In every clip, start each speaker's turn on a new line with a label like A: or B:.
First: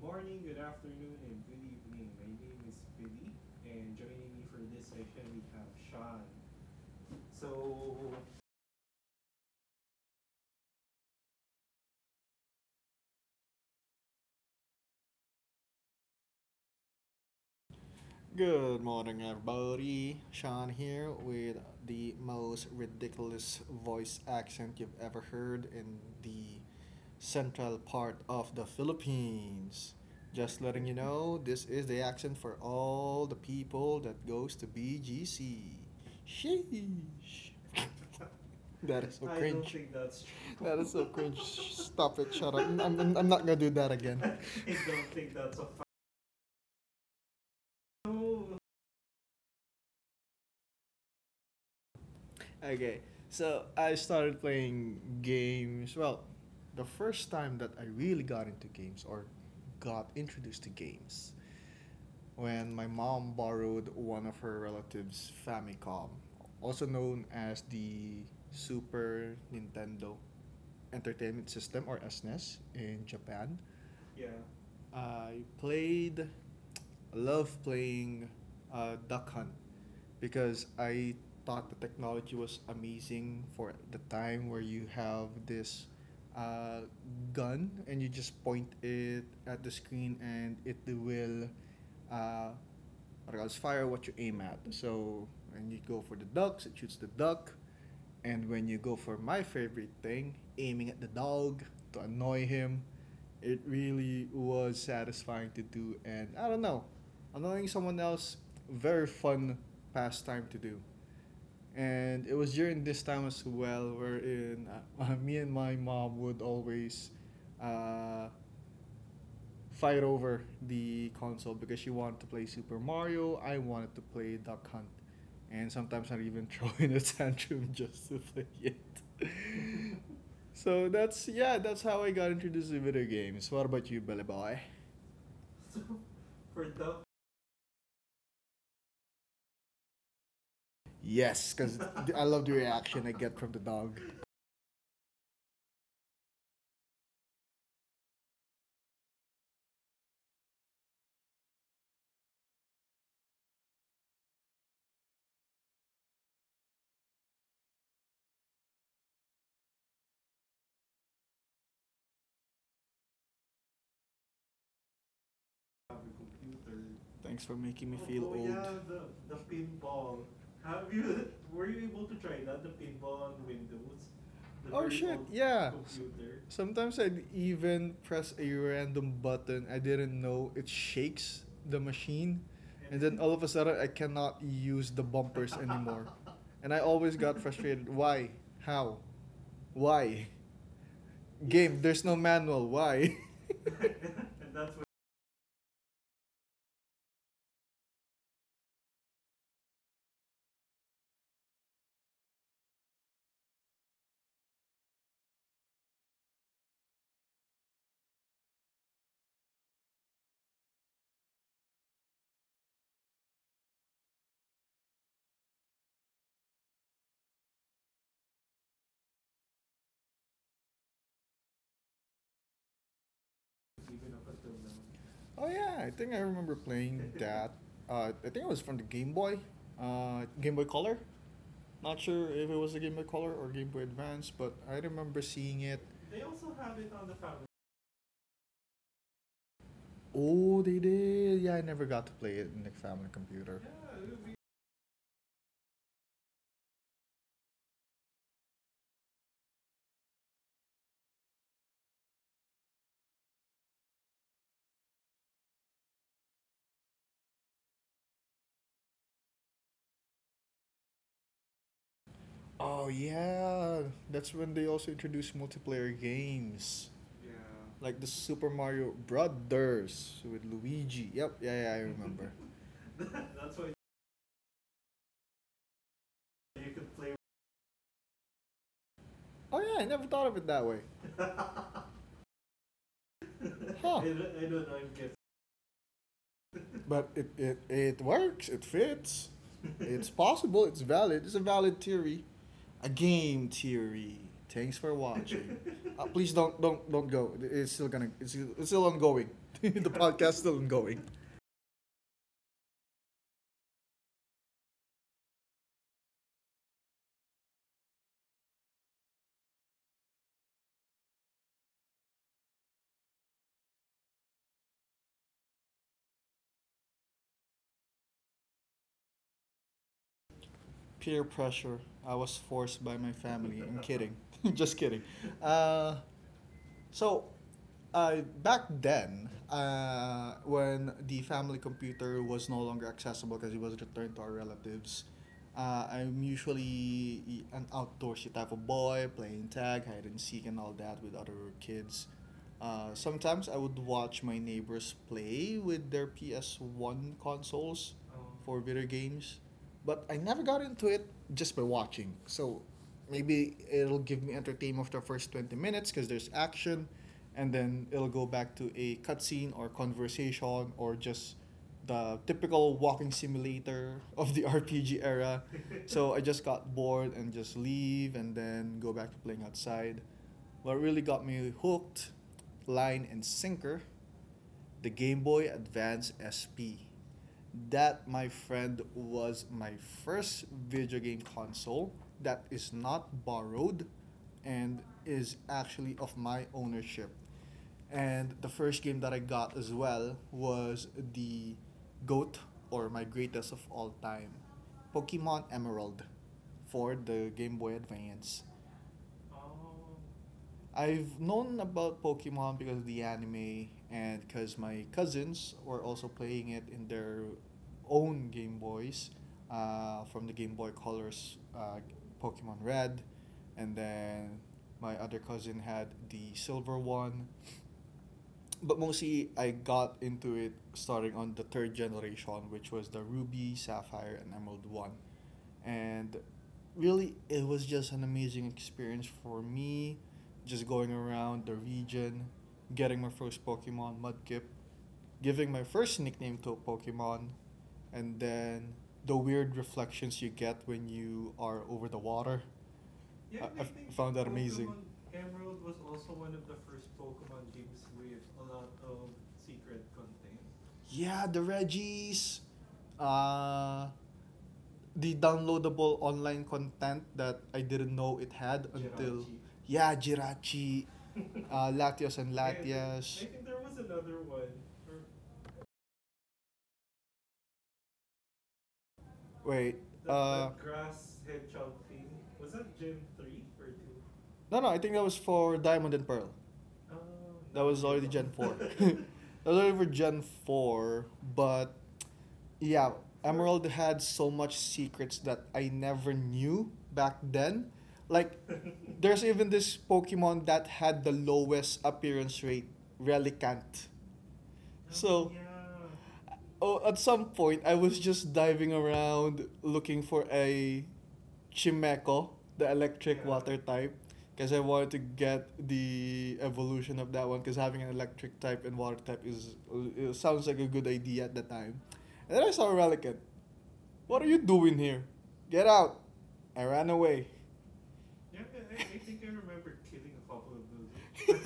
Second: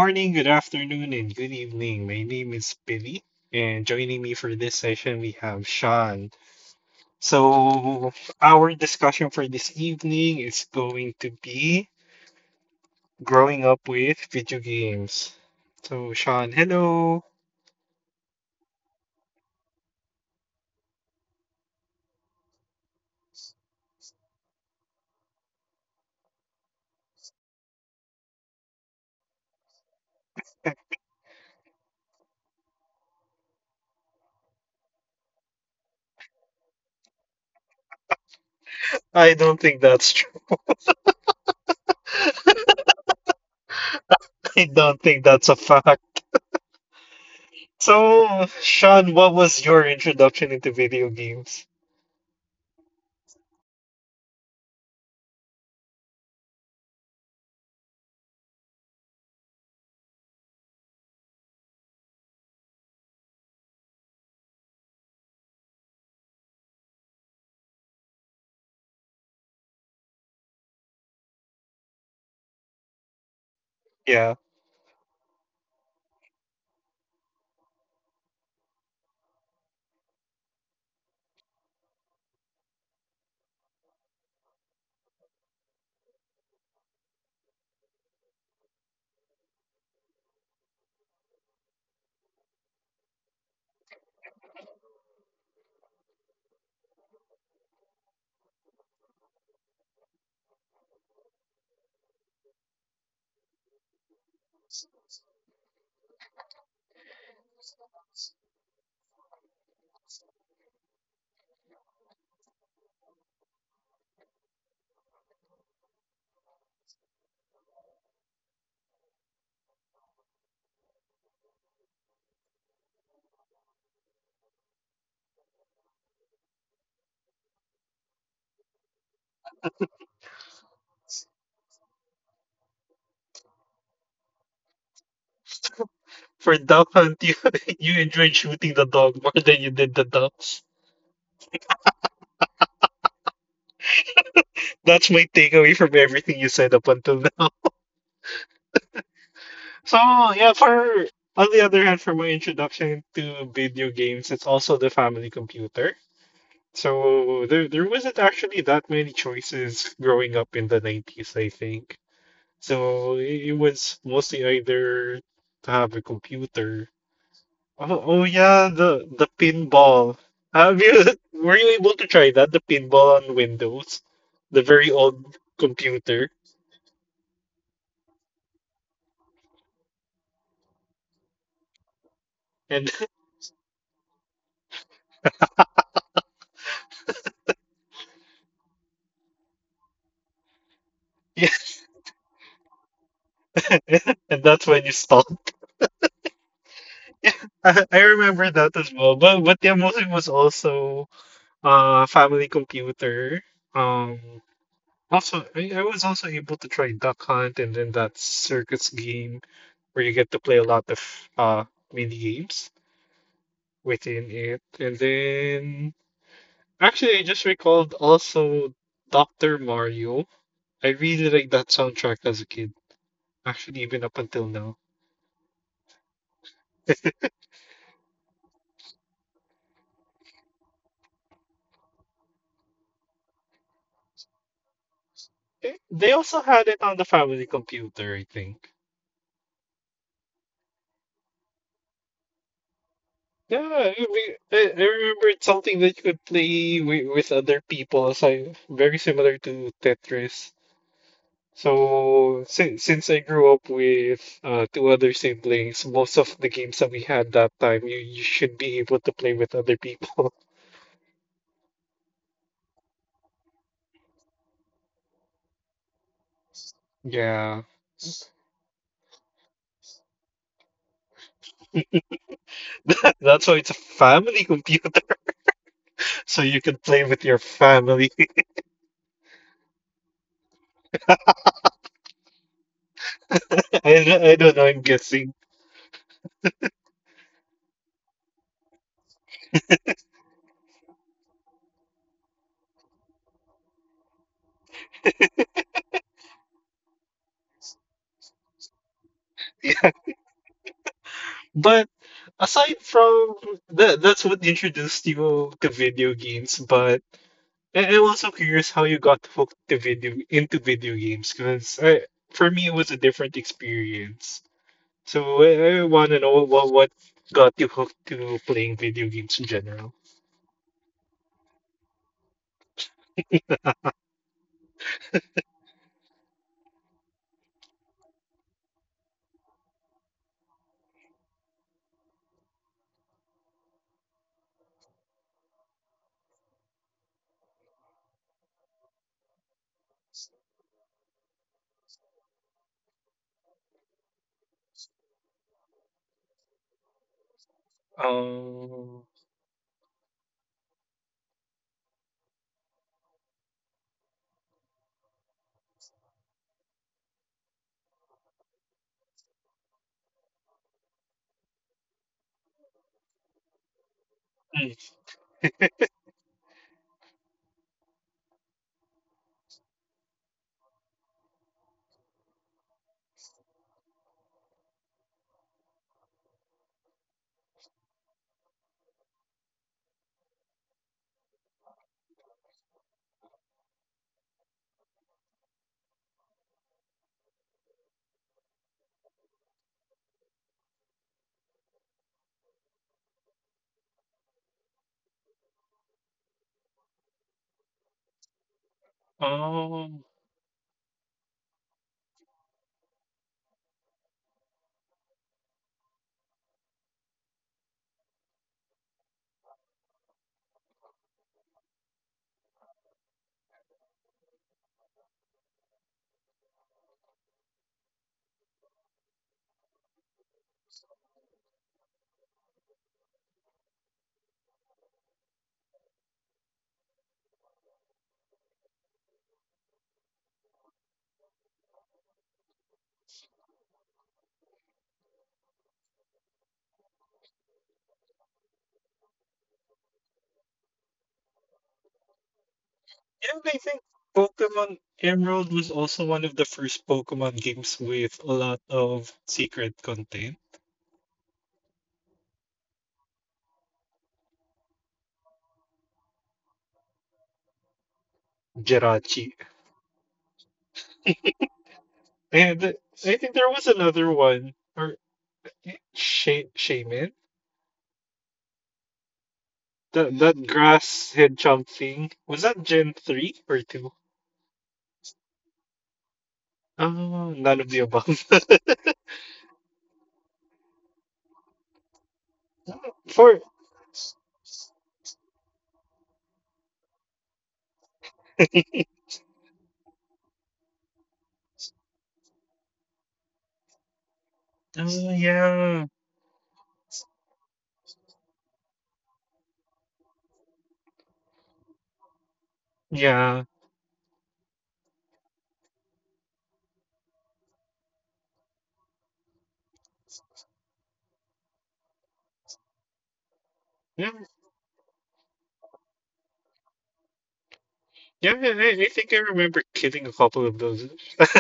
A: Good
B: good afternoon,
A: afternoon
B: and
A: and
B: good
A: good evening.
B: evening. My
A: My
B: name
A: name
B: is
A: is
B: Billy,
A: Billy,
B: and
A: and
B: joining
A: joined
B: me for this session,
A: here
B: we
A: we
B: have
A: have John.
B: Sean.
A: So,
B: So, our discussion for this evening is going to be growing up with video games. So, Sean, hello.
A: Good morning, everybody. Sean here with the most ridiculous voice accent you've ever heard in the central part of the Philippines. Just letting you know, this is the accent for all the people that goes to BGC. Sheesh. that is so I
B: I don't
A: don't cringe.
B: think that's true.
A: That is so cringe. Stop it. Shut up. I'm not gonna do that again.
B: I don't think that's a fact. So, Sean, what was your introduction into video games?
A: Okay, so I started playing games. Well, the first time that I really got introduced to games when my mom borrowed one of her relatives' Famicom, also known as the Super Nintendo Entertainment System or SNES in Japan. Yeah.
B: Yeah.
A: I played, Love playing Duck Hunt because I thought the technology was amazing for the time where you have this uh, gun and you just point it at the screen and it will uh, Aral's fire, what you aim at. So when you go for the ducks, it shoots the duck. And when you go for my favorite thing, aiming at the dog to annoy him, it really was satisfying to do. And I don't know, annoying someone else, very fun pastime to do. And it was during this time as well, wherein me and my mom would always uh, fight over the console because she wanted to play Super Mario, I wanted to play Duck Hunt, and sometimes I'd even throw in a tantrum just to play it. So that's how I got introduced to video games. What about you, Billy Boy?
B: For Duck Hunt, you enjoyed shooting the dog more than you did the ducks.
A: Yes, because I love the reaction I get from the dog.
B: That's my takeaway from everything you said up until now. So yeah, for on the other hand, for my introduction to video games, it's also the family computer. So there wasn't actually that many choices growing up in the 90s, I think. So it was mostly either to have a
A: Computer.
B: computer.
A: Thanks for making me
B: Oh,
A: Oh, feel
B: oh yeah,
A: oh,
B: the pinball.
A: old. Yeah,
B: Have you
A: pinball.
B: were you able to try that? The pinball on Windows,
A: Windows.
B: the
A: The Oh, very
B: very
A: shit, old
B: old
A: yeah. S-
B: computer.
A: Computer. Sometimes I'd even press a random button. I didn't know it shakes the machine,
B: And
A: and then all of a sudden I cannot use the bumper anymore. And I always got frustrated. Why? How? Why? Game, there's no manual. Why?
B: and that's when you stop. I remember that as well. But yeah, mostly was also family computer. Um also I was also able to try Duck Hunt, and then that circus game where you get to play a lot of uh mini games within it. And then actually I just recalled also Dr. Mario. I really like that soundtrack as a kid. Actually even
A: Even
B: up
A: up
B: until
A: until
B: now.
A: now. Oh, yeah, I think I remember playing that. I think it was from the Game Boy, Game Boy Color. Not sure if it was a Game Boy Color or Game Boy Advance, but I remember seeing it.
B: They
A: They
B: also
A: also
B: had
A: have
B: it
A: it
B: on
A: on
B: the
A: the family.
B: family computer, I think.
A: Oh, they did. Yeah, I never got to play it in the family computer.
B: Yeah,
A: Yeah.
B: I mean, I remember it's something that you could play with other people, so very similar to Tetris. So since I grew up with two other siblings, most of the games that we had that time, you should be able to play with other people.
A: Oh yeah, that's when they also introduced multiplayer games. Yeah.
B: Yeah.
A: Like the Super Mario Brothers with Luigi. Yep, yeah, yeah, I remember.
B: That's why it's a family computer, so you can play with your family.
A: Oh yeah, I never thought of it that way. Huh.
B: I don't know, I'm guessing.
A: But it works, it fits. It's possible, it's a valid theory. A game theory. Thanks for watching. Please don't go. It's still ongoing. The podcast is still ongoing.
B: But aside from that, that's what introduced you to video games. But I'm also curious how you got hooked to video into video games, because for me it was a different experience. So I want to know what got you hooked to playing video games in general.
A: Peer pressure. I was forced by my family. I'm kidding. Just kidding. Uh, So, uh, Back then, when the family computer was no longer accessible because it was returned to our relatives, I'm usually an outdoorsy type of boy, playing tag, hide and seek, and all that with other kids. Sometimes I would watch my neighbors play with their PS1 consoles for video
B: Um,
A: games, but I never got into it just by watching. So maybe it'll give me entertainment for the first 20 minutes because there's action, and then it'll go back to a cutscene or conversation or just the typical walking simulator of the
B: hmm,
A: RPG era. So I just got bored and just leave and then go back to playing outside. What really got me hooked, line and sinker, the Game Boy Advance SP. That, my friend, was my first video game console that is not borrowed and is actually of my ownership. And the first game that I got as well was the GOAT or my greatest of all time, Pokemon Emerald for the Game Boy Advance. Oh.
B: um,
A: I've known about Pokemon because of the anime and because my cousins were also playing it in their own Game Boys, from the Game Boy Colors, Pokemon Red. And then my other cousin had the silver one, but mostly I got into it starting on the third generation, which was the Ruby, Sapphire, and Emerald one, and really it was just an amazing experience for me, just going around the region, getting my first Pokemon Mudkip, giving my first nickname to a Pokemon, and then the weird reflections you get when you are over the water. Yeah, I,
B: and
A: and I I
B: I
A: f-
B: think
A: think found that amazing. Pokemon
B: Pokemon Emerald
A: Emerald
B: was
A: was
B: also
A: also
B: one
A: one
B: of
A: of
B: the
A: the first
B: first Pokemon
A: Pokemon games
B: games with a
A: a
B: lot
A: lot of
B: of secret
A: secret content.
B: content.
A: Yeah, the Reggies. Uh, the downloadable online content that I didn't know it had until.
B: Jirachi.
A: Jirachi. Yeah, Jirachi, Latios and
B: And
A: Latias. I
B: I think
A: think
B: there
A: there
B: was
A: was
B: another
A: a one.
B: one,
A: Or
B: or Shaman,
A: wait, that,
B: that
A: uh,
B: that
A: that
B: grass head chunk
A: thing.
B: thing. Was
A: Was
B: that
A: that
B: Gen
A: Gen
B: three
A: 3 or
B: or two?
A: 2? No, no, I think that was for Diamond and Pearl. Oh,
B: Oh,
A: that
B: none
A: no,
B: of
A: was
B: the
A: already
B: above.
A: Gen 4. That was already for Gen 4, but yeah,
B: For
A: Emerald had so much secrets that I never knew back then. Like,
B: oh yeah,
A: there's even this Pokemon that had the lowest appearance rate, Relicant. So,
B: yeah,
A: oh, at some point, I was just diving around looking for a Chimeco, the electric. Yeah.
B: yeah,
A: Water type, because I wanted to get the evolution of that one. Because having an electric type and water type is, it sounds like a good idea at the time. And then I saw Relicant.
B: yeah.
A: What are you doing here? Get out! I ran away.
B: yeah, I think I remember killing a couple of those.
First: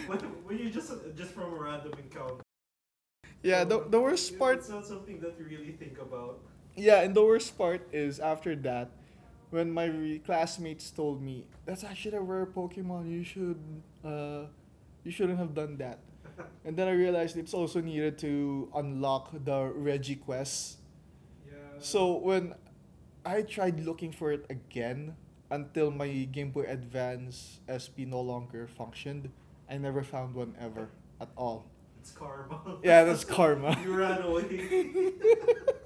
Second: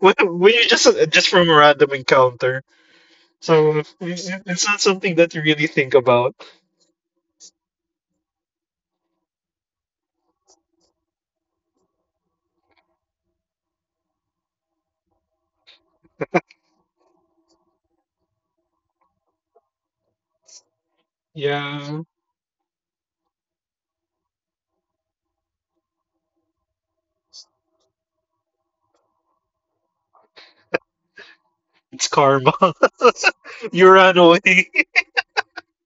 B: When you just from a random encounter,
A: Yeah,
B: so it-
A: the worst It's part
B: it's not
A: so
B: something that you really think about.
A: about. Yeah, and the worst part is after that, when my classmates told me that's actually a rare Pokemon, you should, uh, you shouldn't have done that. And then I realized it's also needed to unlock the Reggie quest. Yeah.
B: Yeah,
A: So when I tried looking for it again until my Game Boy Advance SP no longer functioned, I never found one ever at all.
B: it's
A: It's
B: karma.
A: karma. Yeah, that's karma.
B: You
A: You
B: ran
A: ran
B: away.
A: away.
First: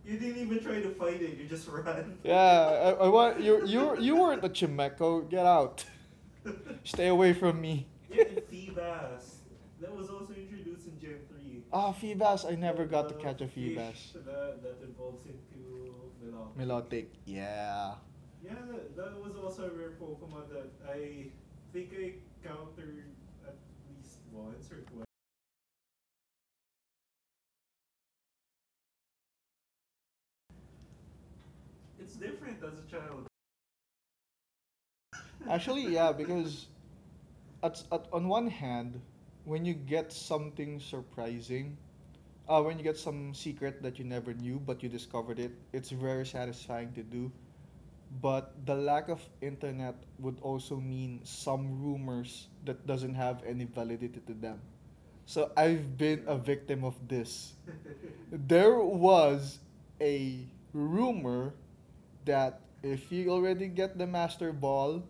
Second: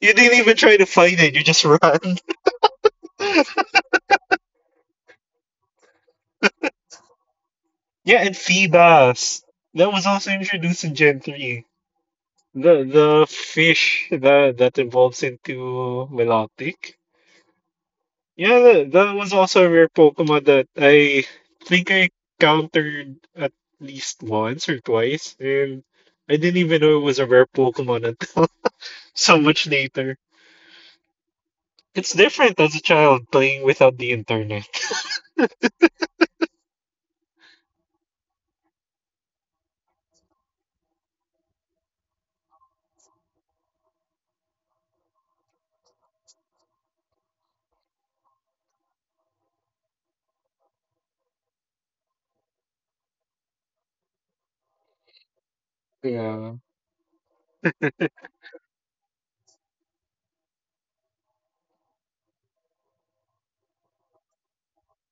B: You
A: You
B: didn't
A: didn't
B: even
A: even
B: try
A: try
B: to
A: to
B: find
A: fight
B: it,
A: it.
B: you
A: You
B: just
A: just ran.
B: ran.
A: Yeah, I want you you weren't a Chimeco. Get out. Stay away from me.
B: Yeah, and Phoebus. That
A: That
B: was
A: was
B: also
A: also
B: introduced
A: introduced
B: in
A: in
B: Gen
A: three.
B: 3.
A: Ah, Feebas. I
B: The
A: never got to
B: the
A: catch a
B: fish
A: Feebas.
B: that
A: The,
B: that
A: the
B: evolves
A: two,
B: into
A: no.
B: Melodic.
A: Yeah.
B: Yeah, that, that
A: That
B: was
A: was
B: also
A: also
B: a rare Pokemon that I think I
A: third
B: countered at
A: at least
B: least once
A: once.
B: or twice, and I didn't even know it was a rare Pokemon until so much later. It's different as a child playing without the internet.
A: Actually, yeah, because at on one hand, when you get something surprising, when you get some secret that you never knew but you discovered it, it's very satisfying to do. But the lack of internet would also mean some rumors that doesn't have any validity to them. So I've been a
B: Yeah.
A: victim of this. There was a rumor that if you already get the master ball,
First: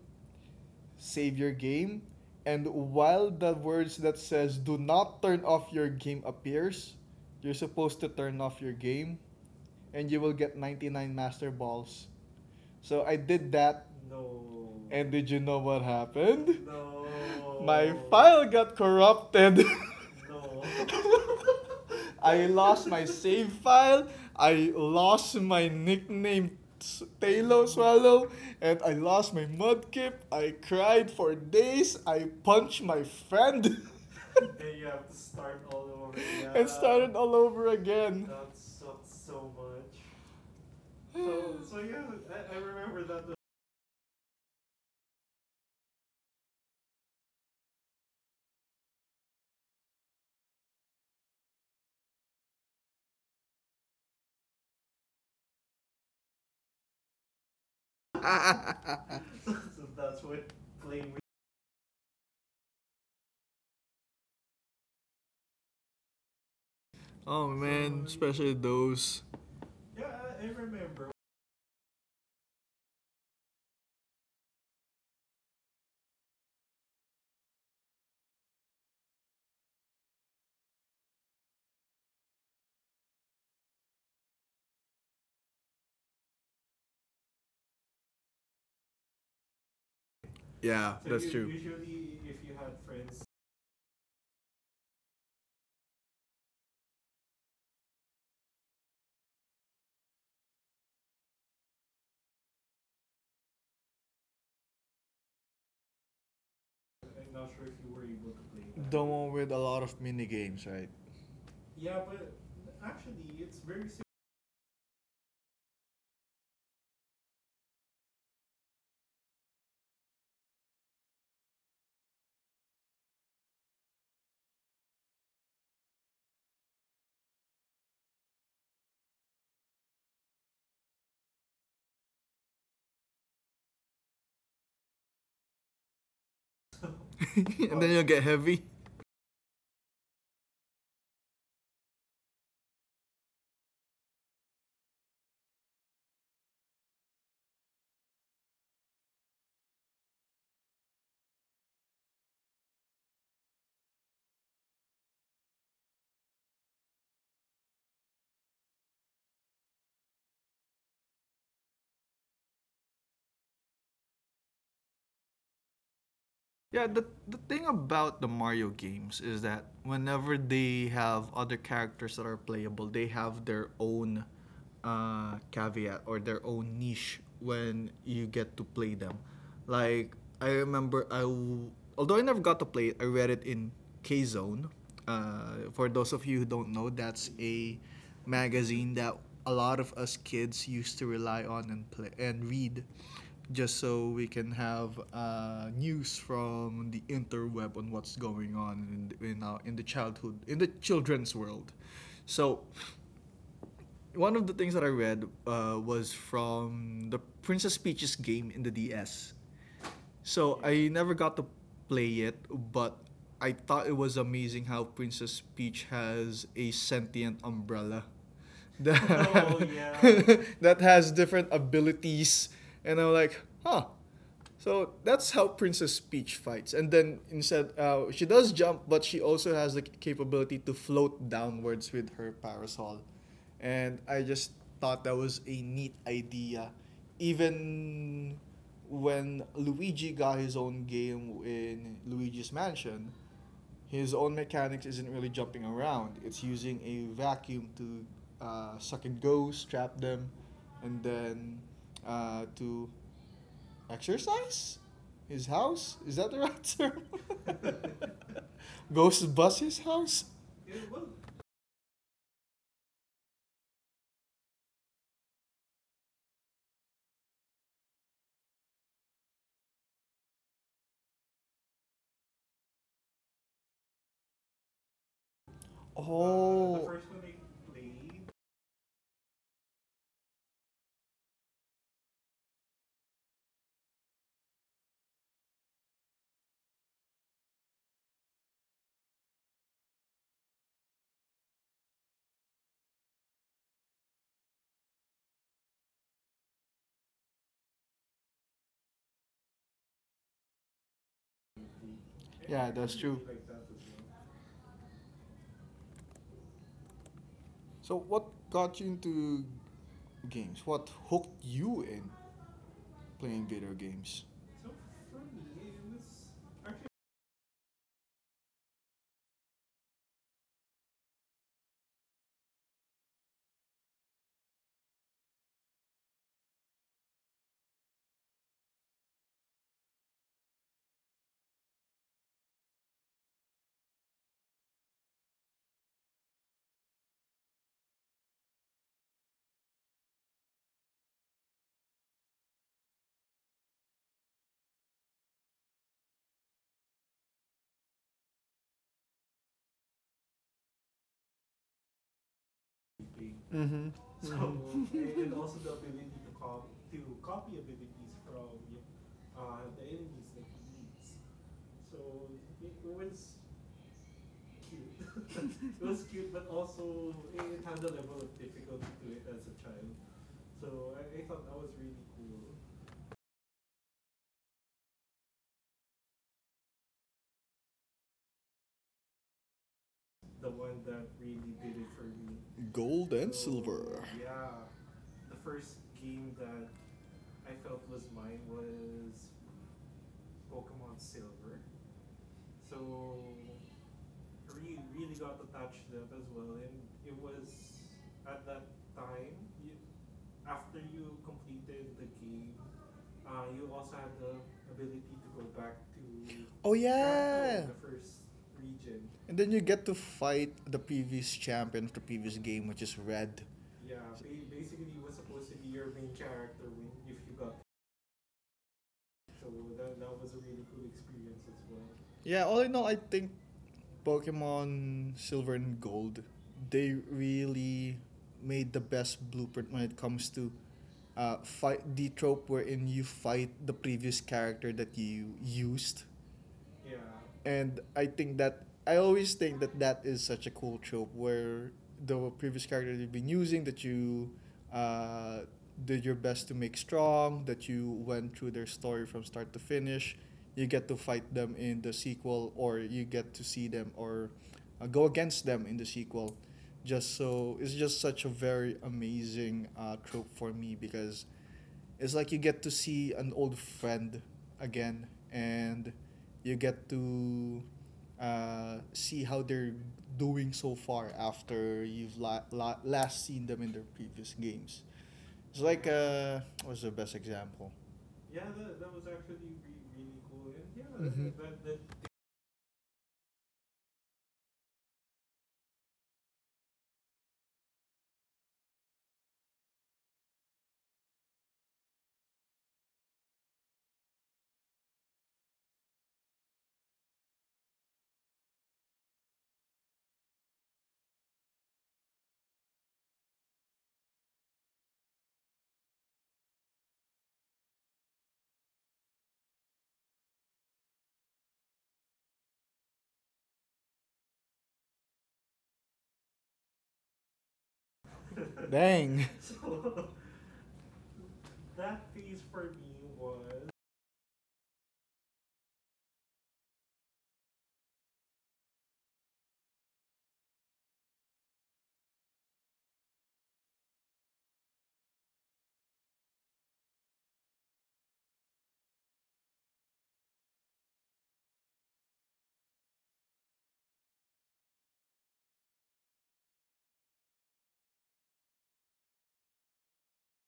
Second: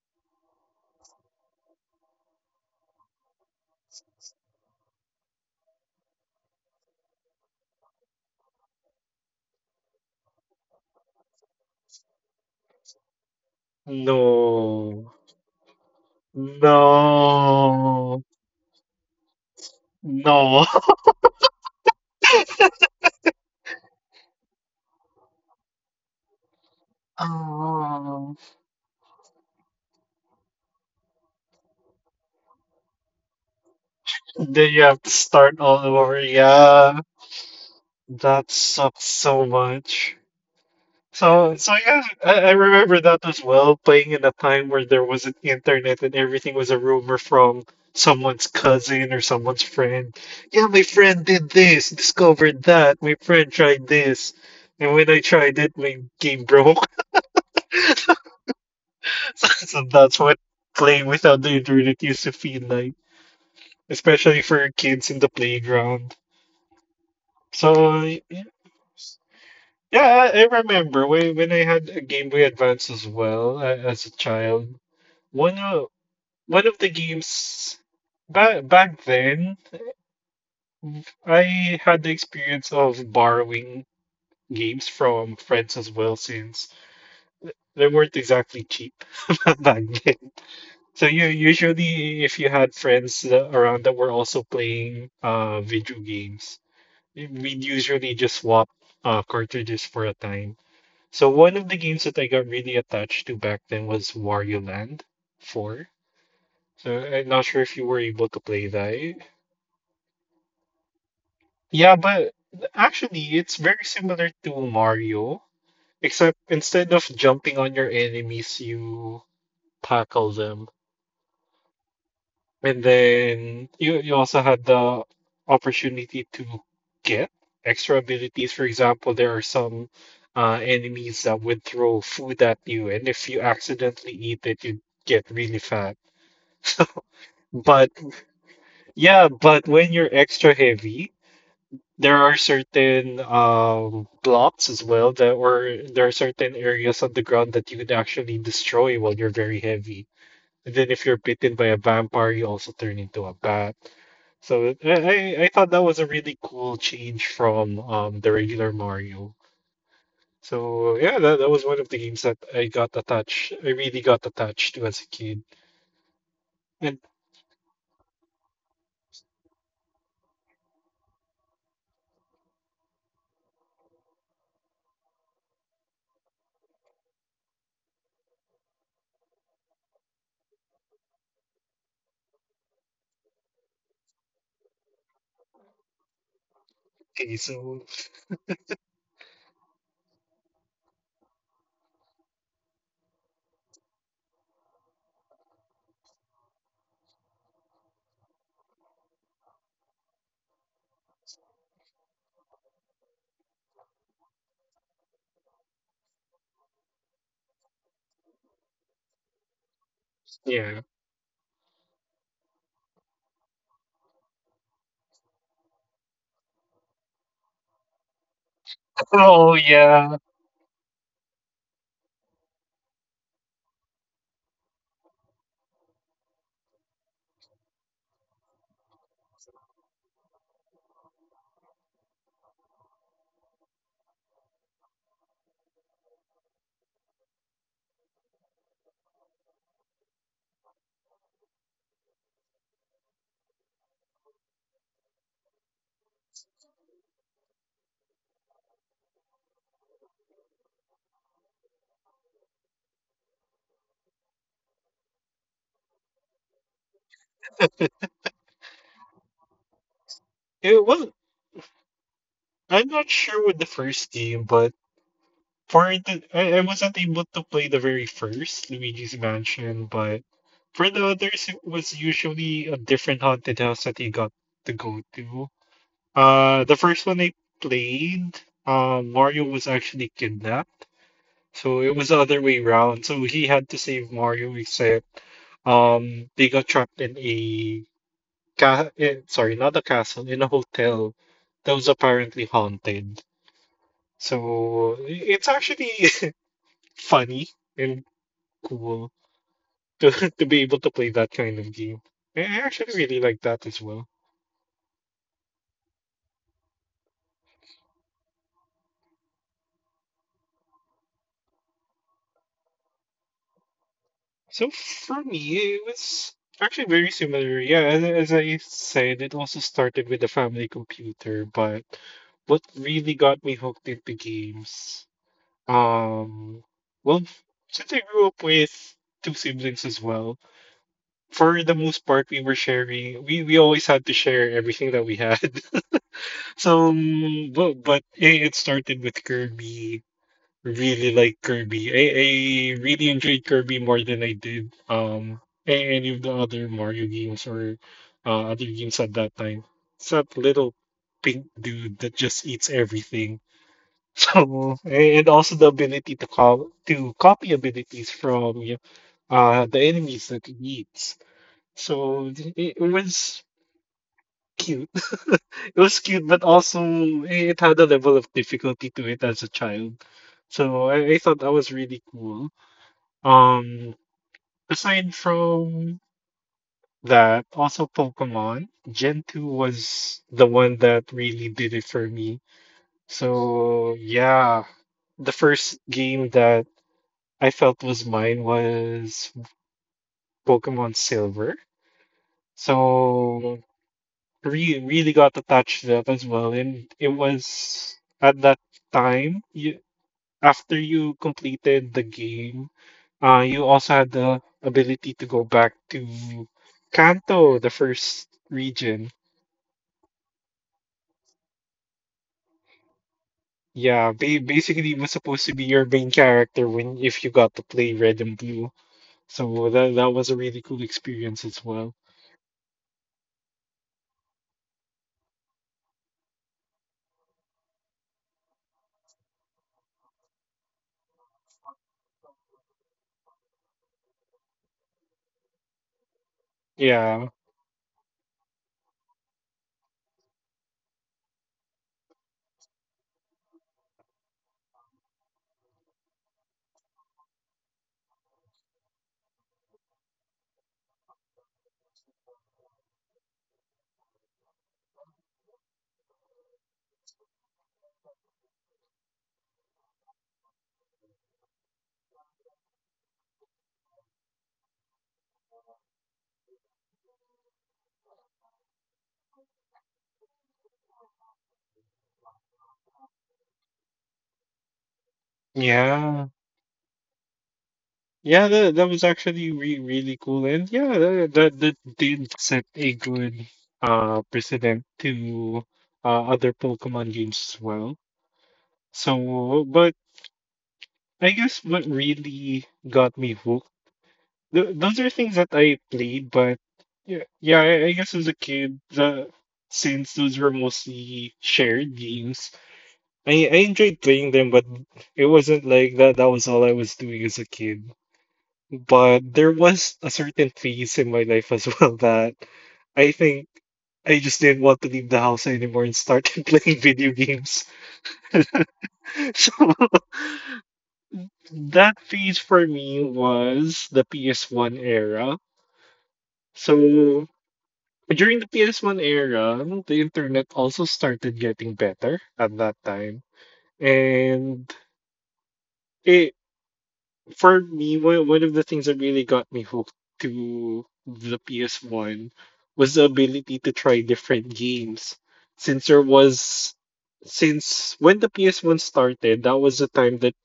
A: save your game, and while the words that says do not turn off your game appears, you're supposed to turn off your game and you will get 99 master balls, so I did that. And
B: No.
A: did you know what happened? No. My
B: No.
A: file got corrupted.
B: No,
A: I lost my save file. I lost my nickname Tailo Swallow.
B: Oh,
A: And I lost my Mudkip. I cried for days. I punched my friend.
B: then you have to start all
A: Oh,
B: over.
A: yeah. And
B: Yeah,
A: started all over again.
B: that
A: That's
B: sucks so
A: So, much.
B: much. So,
A: So
B: so
A: so
B: yeah,
A: yeah,
B: I remember that as well. Playing in a time where there wasn't internet and everything was a rumor from someone's cousin or someone's friend. Yeah, my friend did this, discovered that. My friend tried this, and when I tried it, my game broke. So, so that's what playing without the internet used to feel like, especially for kids in the playground.
A: Oh
B: So
A: man,
B: y-
A: especially
B: yes.
A: those.
B: yeah, I remember when I had a Game Boy Advance as well as a child. One of one of the games back then, I had the experience of borrowing games from friends as well since they weren't exactly cheap back then.
A: Yeah,
B: So
A: So that's
B: you
A: you- true. Usually,
B: usually if you had friends around that were also playing video games, we'd usually just swap cartridges for a time. So one of the games that I got really attached to back then was Wario Land 4. So I'm not sure if you were
A: where you
B: able
A: go.
B: to play
A: The
B: that.
A: one with a lot of mini games, right?
B: Yeah, but
A: Actually,
B: actually it's
A: it's
B: very
A: very simple.
B: similar to Mario, except instead of jumping on your enemies, you tackle them. And then you also had the opportunity to get extra abilities. For example, there are some enemies that would throw food at you, and if you accidentally eat it, you get really fat.
A: And
B: But
A: then you'll get heavy.
B: yeah, but when you're extra heavy, there are certain blocks as well that or there are certain areas on the ground that you could actually destroy while you're very heavy. And then if you're bitten by a vampire, you also turn into a bat. So I thought that was a really cool change from the regular Mario. So yeah, that, that was one of the games that I got attached. I really got attached to as a kid.
A: Yeah,
B: And
A: the thing about the Mario games is that whenever they have other characters that are playable, they have their own caveat or their own niche when you get to play them. Like I remember, although I never got to play it, I read it in K Zone. For those of you who don't know, that's
B: okay,
A: a
B: so
A: magazine that a lot of us kids used to rely on and play and read just so we can have news from the interweb on what's going on in, our, in the childhood in the children's world. So one of the things that I read, was from the Princess Peach's game in the DS. So
B: yeah.
A: I never got to play it, but I thought it was amazing how Princess Peach has a sentient umbrella. That,
B: Oh
A: oh, yeah.
B: yeah.
A: That has different abilities, and I'm like, huh, so that's how Princess Peach fights, and then instead, she does jump, but she also has the capability to float downwards with her parasol, and I just thought that was a neat idea, even when Luigi got his own game in Luigi's Mansion, his own mechanics isn't really jumping around. It's using a vacuum to suck and go, trap them, and then to exercise? His house? Is that the right term? Ghost bus his house?
B: It wasn't. I'm not sure with the first game, but for the I wasn't able to play the very first Luigi's Mansion, but for the others, it was usually a different haunted house that you got to go to. The
A: Oh.
B: first one I played, Mario was actually kidnapped, so it was the other way around. So he had to save Mario, except they got trapped in a sorry, not a castle, in a hotel that was apparently haunted. So it's actually funny and cool to, to be able to play that kind of game. I
A: Yeah,
B: actually
A: that's
B: really
A: true.
B: like that as well.
A: So, what got you into games? What hooked you in playing video games?
B: So for me, it was actually very similar. Yeah, as I said, it also started with the family computer, but what really got me hooked into games, um, well, since I grew up with two siblings as well, for the most part, we were sharing, we always had to share everything that we had. So, it started with Kirby. Really like Kirby. I really enjoyed Kirby more than I did any of the other Mario games or other games at that time. It's that little pink dude that just eats everything.
A: Mm-hmm.
B: So,
A: Mm-hmm.
B: and also the ability to call to copy abilities from the enemies that he eats. So it was cute. It
A: It
B: was
A: was
B: cute,
A: cute,
B: but
A: but
B: also
A: also it
B: it had a level of
A: go
B: difficulty to
A: through it
B: it
A: as
B: as a
A: a child.
B: child.
A: So
B: So I thought that
A: it's
B: was
A: really
B: really cool.
A: cool.
B: Um, aside from that, also Pokemon Gen 2 was the one that
A: Really
B: really did
A: did
B: it
A: it for
B: for
A: me.
B: me.
A: Gold and So,
B: So
A: silver. Yeah.
B: yeah, the
A: This
B: first game
A: game
B: that I felt
A: was
B: was
A: my
B: mine
A: is
B: was Pokemon
A: Pokemon
B: Silver.
A: Silver. So
B: So
A: really
B: really
A: really
B: really
A: got
B: got attached
A: attached
B: to
A: to that
B: that
A: as
B: as well,
A: well and
B: and it
A: it was
B: was at that time you after you completed
A: the
B: the
A: game
B: game you also had the ability to go back
A: to
B: to
A: Oh yeah.
B: Kanto, the
A: the first
B: first
A: region.
B: region.
A: And then you get to fight the previous champion of the previous game, which is red.
B: Yeah, basically it was supposed to be
A: Supposedly
B: your main character when if you got to play Red and Blue, so that that was a
A: really
B: really
A: cool
B: cool
A: experience
B: experience
A: as
B: as
A: well.
B: well.
A: Yeah, all in all, I think Pokemon Silver and Gold, they really made the best blueprint when it comes to fight the trope wherein you fight the previous character that you used
B: yeah
A: and I think that I always think that that is such a cool trope where the previous character you've been using that you uh, did your best to make strong, that you went through their story from start to finish. You get to fight them in the sequel, or you get to see them, or go against them in the sequel. Just so it's just such a very amazing trope for me because it's like you get to see an old friend again and you get to see how they're doing so far after you've last seen them in their previous games. It's like
B: yeah
A: what's the best example?
B: Yeah, that, that was actually re really cool. And yeah, that did set a good precedent to other Pokemon games as well. So, but I guess what really got me hooked, th those are things that I played, but yeah, yeah, I guess as a kid, the since those were mostly shared games, I enjoyed playing them, but it wasn't like that that was all I was doing as a kid. But there was a certain phase in my life as well that I think I just didn't want to leave the house anymore and started playing video games.
A: Dang.
B: So that phase for me was the PS1 era. So during the PS1 era, the internet also started getting better at that time. And it for me, one of the things that really got me hooked to the PS1 was the ability to try different games. Since there was, since when the PS1 started, that was the time that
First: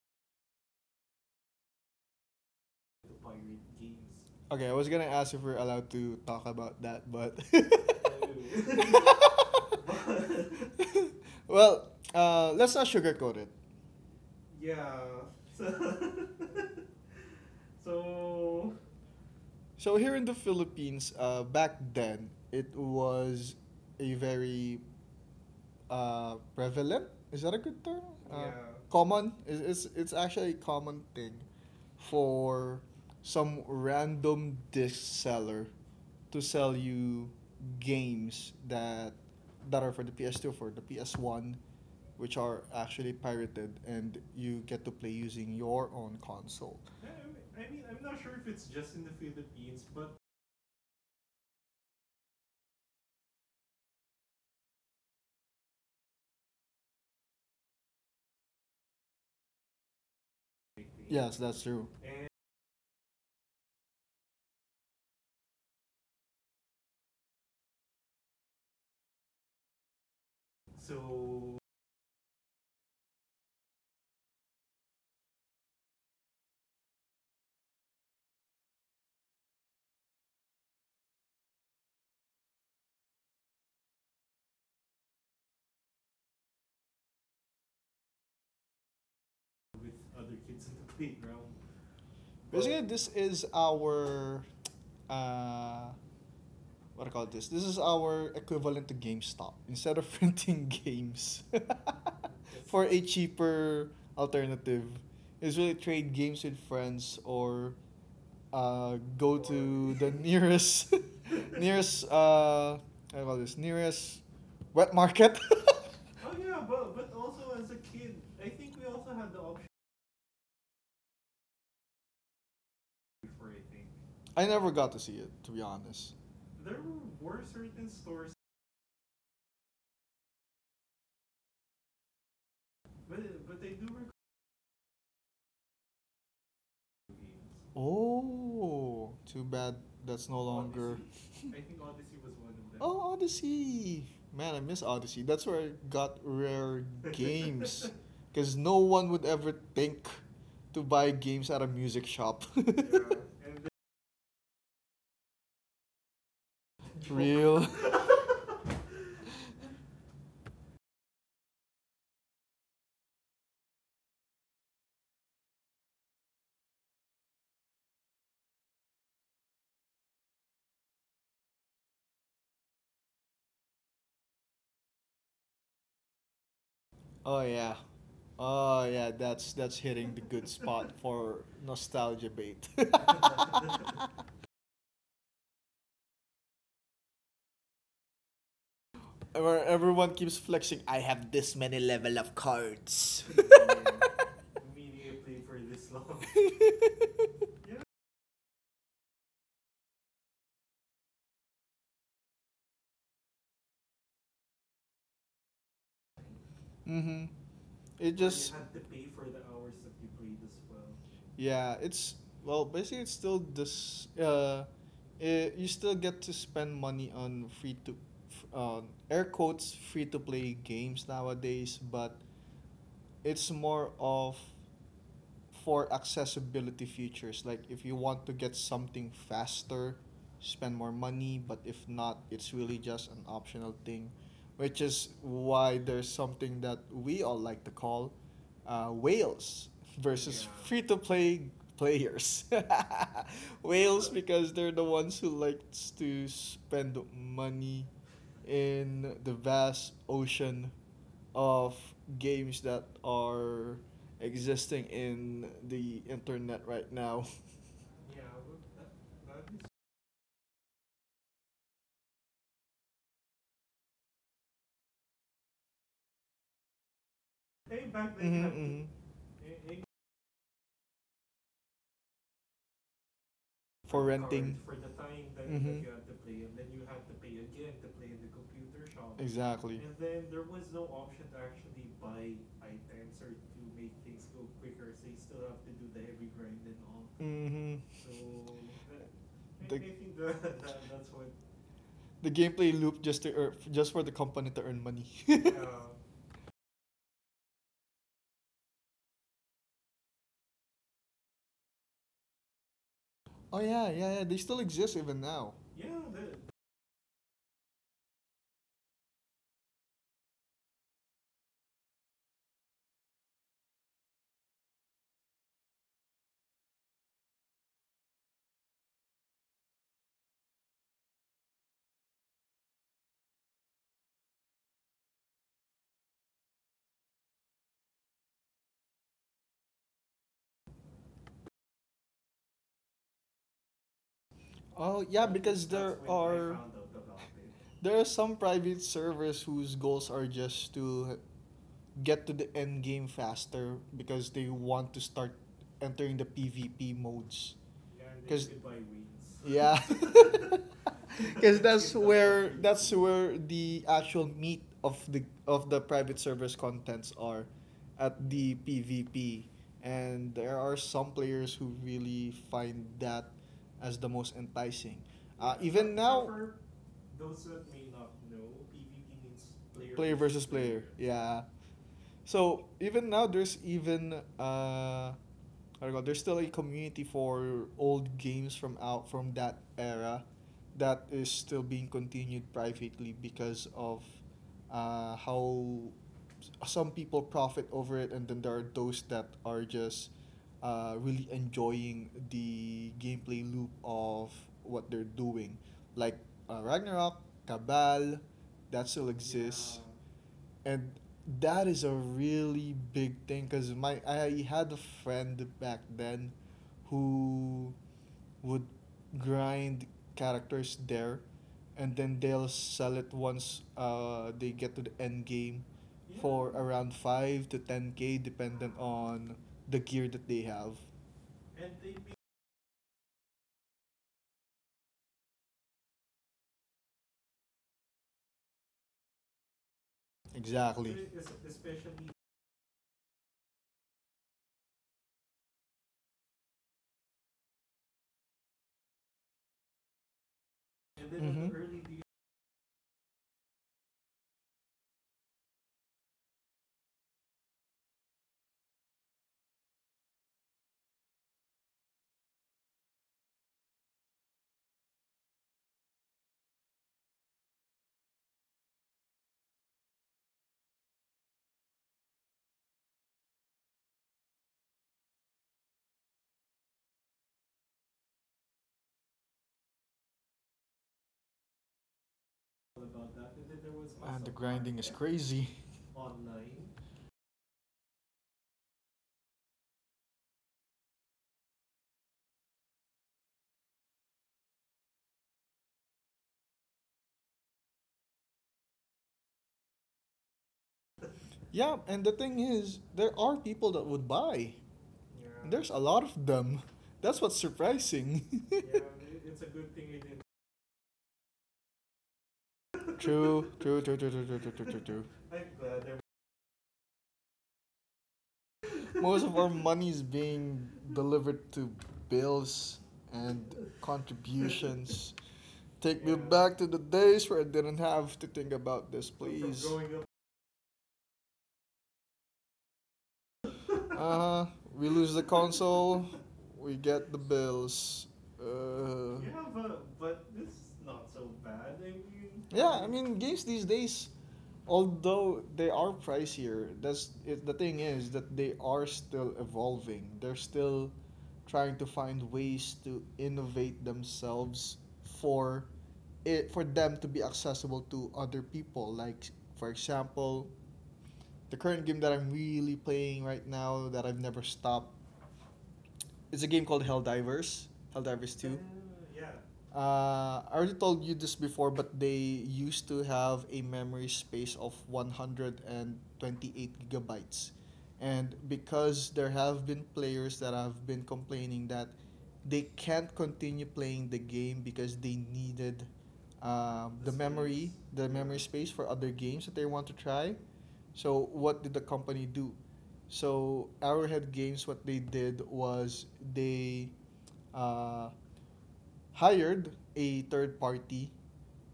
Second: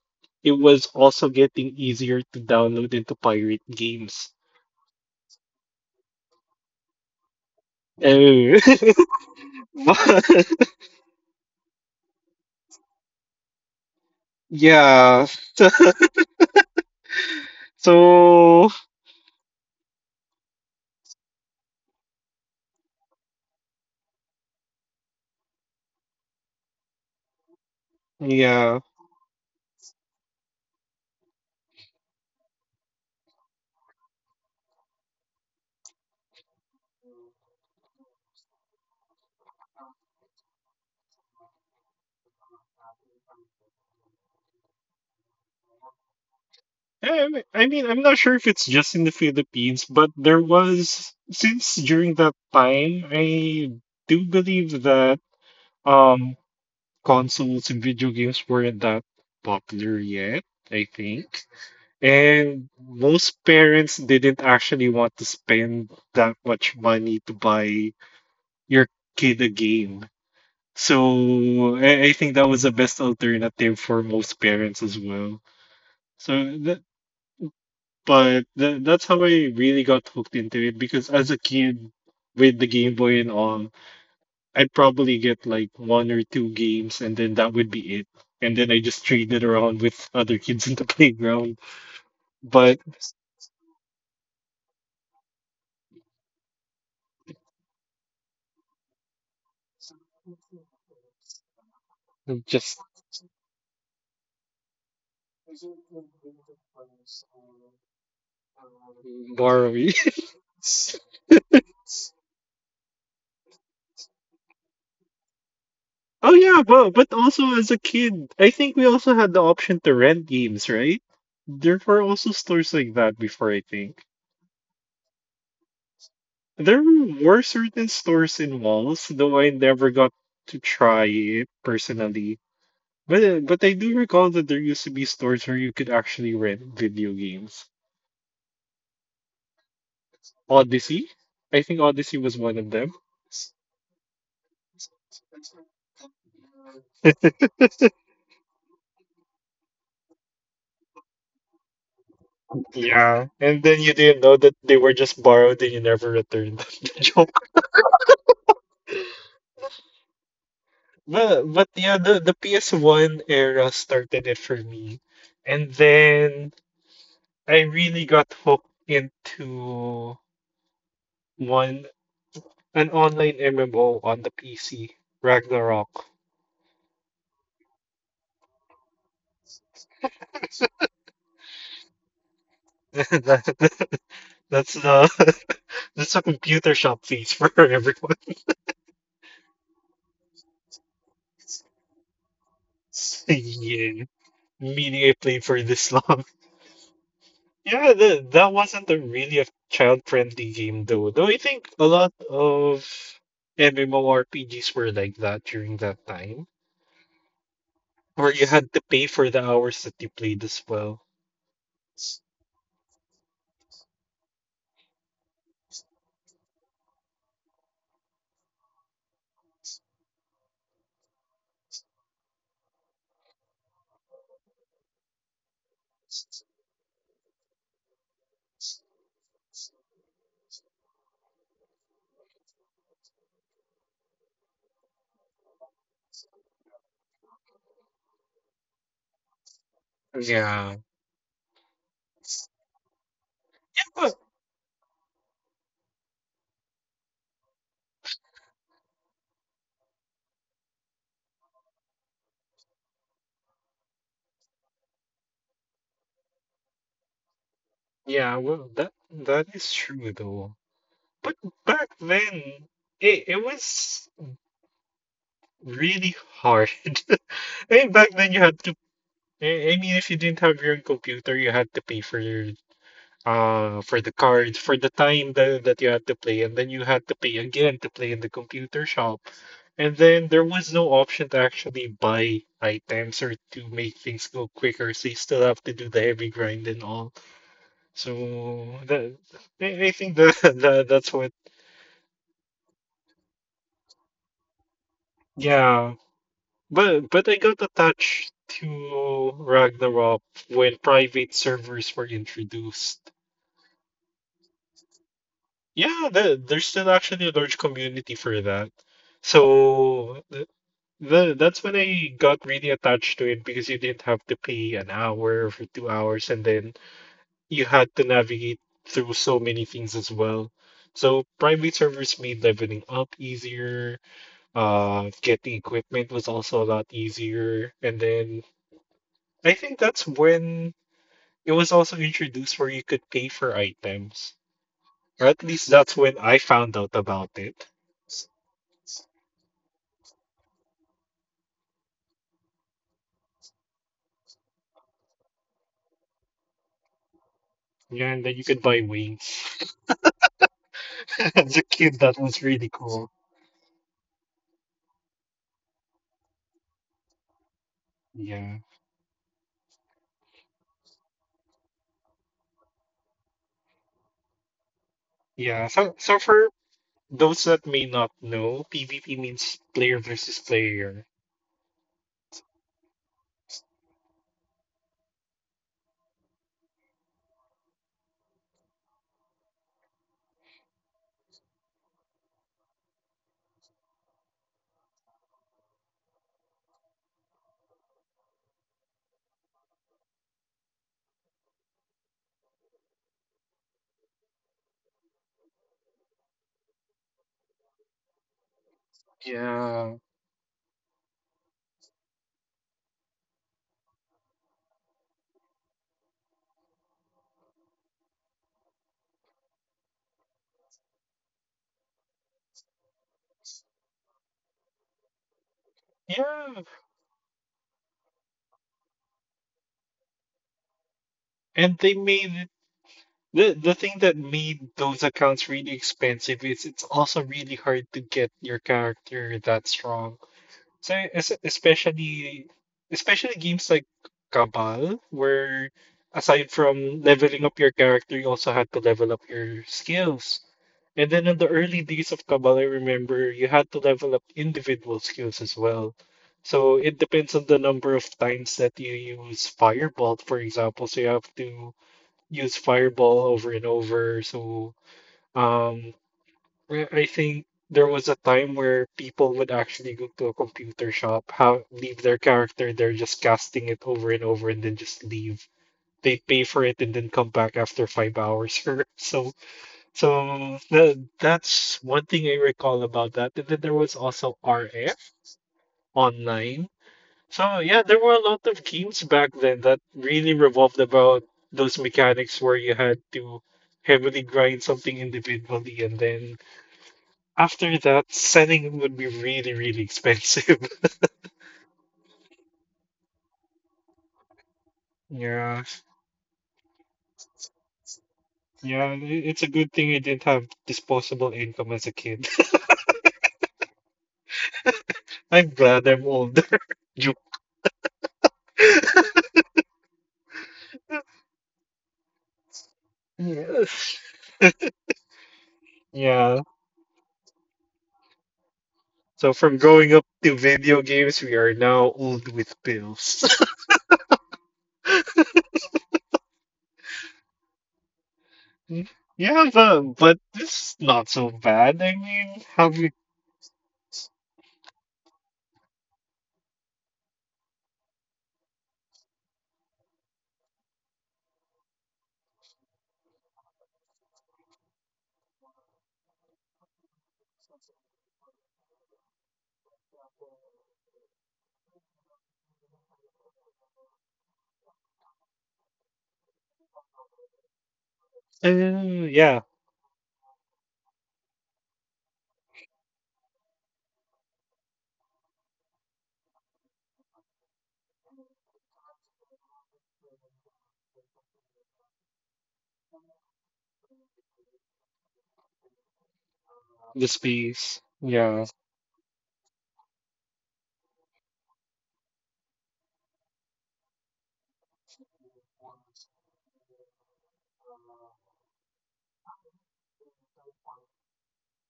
B: it was also getting easier to download and to pirate games.
A: Okay, I was gonna ask if we're allowed to talk about that, but
B: Eh, but-
A: well, let's not sugarcoat it.
B: yeah. So,
A: So here in the Philippines, back then it was a very prevalent. Is that a good term?
B: yeah.
A: Common. It's actually a common thing for some random disc seller to sell you games that are for the PS2 for the PS1 which are actually pirated and you get to play using your own console.
B: Yeah, I mean, I'm not sure if it's just in the Philippines, but there was since during that time, I do believe that um consoles and video games weren't that popular yet, I
A: Yes,
B: think.
A: that's true.
B: And most parents didn't actually want to spend that much money to buy your kid a game.
A: So
B: So I think that was the best alternative for most parents as well. So th But tha that's how I really got hooked into it because as a kid with the Game Boy and all, I'd probably get like one or two games and then that would be it. And then I just traded around
A: with
B: with
A: other
B: other
A: kids
B: kids
A: in
B: in the
A: the playground.
B: playground.
A: Basically,
B: But
A: this is our uh, what do you call this? This is our equivalent to GameStop. Instead of renting games
B: just
A: for a cheaper alternative, is really trade games with friends or go
B: borrowing.
A: to the nearest nearest what do you call this nearest wet market.
B: Oh yeah, but also as a kid, I think we also had the option to rent games, right? There were also stores like that before, I think.
A: I never got to see it to be honest.
B: There were certain stores in malls, though I never got to try it personally. But I do recall that there used to be stores where you could actually rent video games.
A: Oh, too bad that's no longer.
B: Odyssey? I think Odyssey was one of them.
A: Oh, Odyssey! Man, I miss Odyssey. That's where I got rare games. Because no one would ever think to buy games at a music shop.
B: Yeah, and then you didn't know that they were just borrowed and you never returned them. Joke.
A: Real.
B: But yeah, the PS1 era started it for me. And then I really got hooked into one an online MMO on the PC, Ragnarok.
A: Oh yeah. Oh yeah, that's hitting the good spot for nostalgia bait.
B: That- That's the That's a computer shop fees for everyone.
A: Where everyone keeps flexing, I have this many level of cards.
B: Yeah, meaning I played for this long. Yeah, that wasn't a really a child-friendly game though. Though I think a lot of MMORPGs were like that during that time,
A: Mm-hmm. It
B: where you
A: just
B: had to pay for the hours that you played as well.
A: yeah, it's well, basically it's still this. It, you still get to spend money on f- uh, air quotes free to play games nowadays, but it's more of for accessibility features. Like if you want to get something faster, spend more money, but if not, it's really just an optional thing, which is why there's something that we all like to call whales versus
B: Yeah.
A: free to play players. Whales
B: But
A: because they're the ones who likes to spend money in the vast ocean of games that are existing in the internet right now.
B: yeah, well, that is true though. But back then, it was really hard. I mean, back
A: Mhm,
B: then you had to.
A: mhm.
B: I mean, if you didn't have your own computer, you had to pay for your for
A: For
B: the card
A: renting.
B: for the time that,
A: Mhm.
B: you had to play, and then you had to pay again to play in the computer shop,
A: Exactly.
B: and then there was no option to actually buy items
A: to
B: or to
A: make
B: make things
A: things go
B: go
A: quick
B: quicker, so you still
A: stuff
B: have
A: to
B: to
A: do
B: do
A: the
B: the heavy
A: grind
B: grind
A: and
B: and
A: all.
B: all.
A: Hmm So
B: So that
A: I
B: I
A: think
B: think that, that that's what
A: the gameplay loop just to earn, just for the company to earn money. yeah.
B: yeah, but I got attached to Ragnarok when private servers were introduced.
A: oh yeah, yeah, yeah. They still exist even now. Yeah.
B: Yeah,
A: that-
B: there's still actually a large community for that. So that's when I got really attached to it because you didn't have to pay an hour for 2 hours, and then you had to navigate through so many things as well. So private servers made leveling up easier. Getting equipment was also a lot easier, and then I think that's when it was also introduced where you could pay for items,
A: Oh yeah,
B: or at
A: because
B: least
A: there
B: that's
A: that's when
B: when
A: I
B: I
A: are found
B: found out about it.
A: it. There are some private servers whose goals are just to get to the end game faster because they want to start entering the PvP modes.
B: Yeah, and then you
A: Because
B: could buy wings.
A: yeah,
B: As
A: because
B: a
A: that's
B: kid, that was
A: where
B: really
A: that's
B: cool.
A: where the actual meat of the private service contents are, at the
B: Yeah.
A: PvP, and there are some players who really find that as the most enticing.
B: Yeah.
A: Even
B: So
A: now,
B: for
A: Those
B: those that may not
A: No,
B: know,
A: PvP
B: PvP
A: means
B: means
A: player.
B: player
A: Player
B: versus
A: versus player.
B: player.
A: Yeah, so even now, there's even what do you call- there's still a community for old games from out from that era that is still being continued privately because of how some people profit over it, and then there are those that are just really enjoying the gameplay loop of what they're doing, like Ragnarok, Cabal, that still exists. Yeah
B: Yeah.
A: and that is a really big thing because my I had a friend back then who would grind characters there and then they'll sell it once they get to the end game Yeah. for
B: Yeah.
A: around 5 to 10k dependent on the gear that they have
B: And the thing that made those accounts really expensive is it's also really hard to get your character that strong.
A: exactly
B: So es especially especially games like Cabal, where aside from leveling up your character, you also had to level up your skills. And then in the early
A: hmm
B: days of Cabal, I remember you had to level up individual skills as well. So it depends on the number of times that you use Fireball, for example. So you have to use Fireball over and over. So, um well, I think there was a time where people would actually go to a computer shop, have leave their character there, just casting it over and over, and then just leave. They pay for it and then come back after 5 hours. So, that's one thing I recall about that. And then there was
A: and the
B: also
A: grinding is
B: RF
A: crazy
B: online. So yeah, there were a lot of games back then that really revolved about those mechanics where you had to heavily grind something individually, and then after that, selling would be really, really expensive.
A: Yeah, and the thing is, there are people that would buy. Yeah.
B: Yeah.
A: There's a lot of them. That's what's surprising.
B: Yeah, it's
A: Yeah.
B: a good thing I didn't have disposable income as a kid.
A: true, true, true, true, true, true, true, true, true, true.
B: I'm glad I'm older. You.
A: Most of our money is being delivered to bills and
B: Yes.
A: contributions. Take me Yeah.
B: Yeah.
A: back to the days where I didn't have to think about this,
B: So from
A: please.
B: growing up to video games, we are now old with pills.
A: Uh huh. We lose the console, we get the bills.
B: Mm, yeah,
A: Yeah,
B: but
A: this is
B: this is not so bad. I mean,
A: Yeah,
B: how
A: I
B: we,
A: mean games these days, although they are pricier, that's it, the thing is that they are still evolving. They're still trying to find ways to innovate themselves for it for them to be accessible to other people. Like for example, the current game that I'm really playing right now that I've never stopped, it's a game called Helldivers, Helldivers 2.
B: uh, yeah,
A: I already told you this before, but they used to have a memory space of 128 gigabytes. And because there have been players that have been complaining that they can't continue playing the game because they needed um,
B: the
A: the, The memory,
B: space.
A: the memory
B: Yeah.
A: space for other games that they want to try. So what did the company do? So Arrowhead Games, what they did was they uh, hired a third party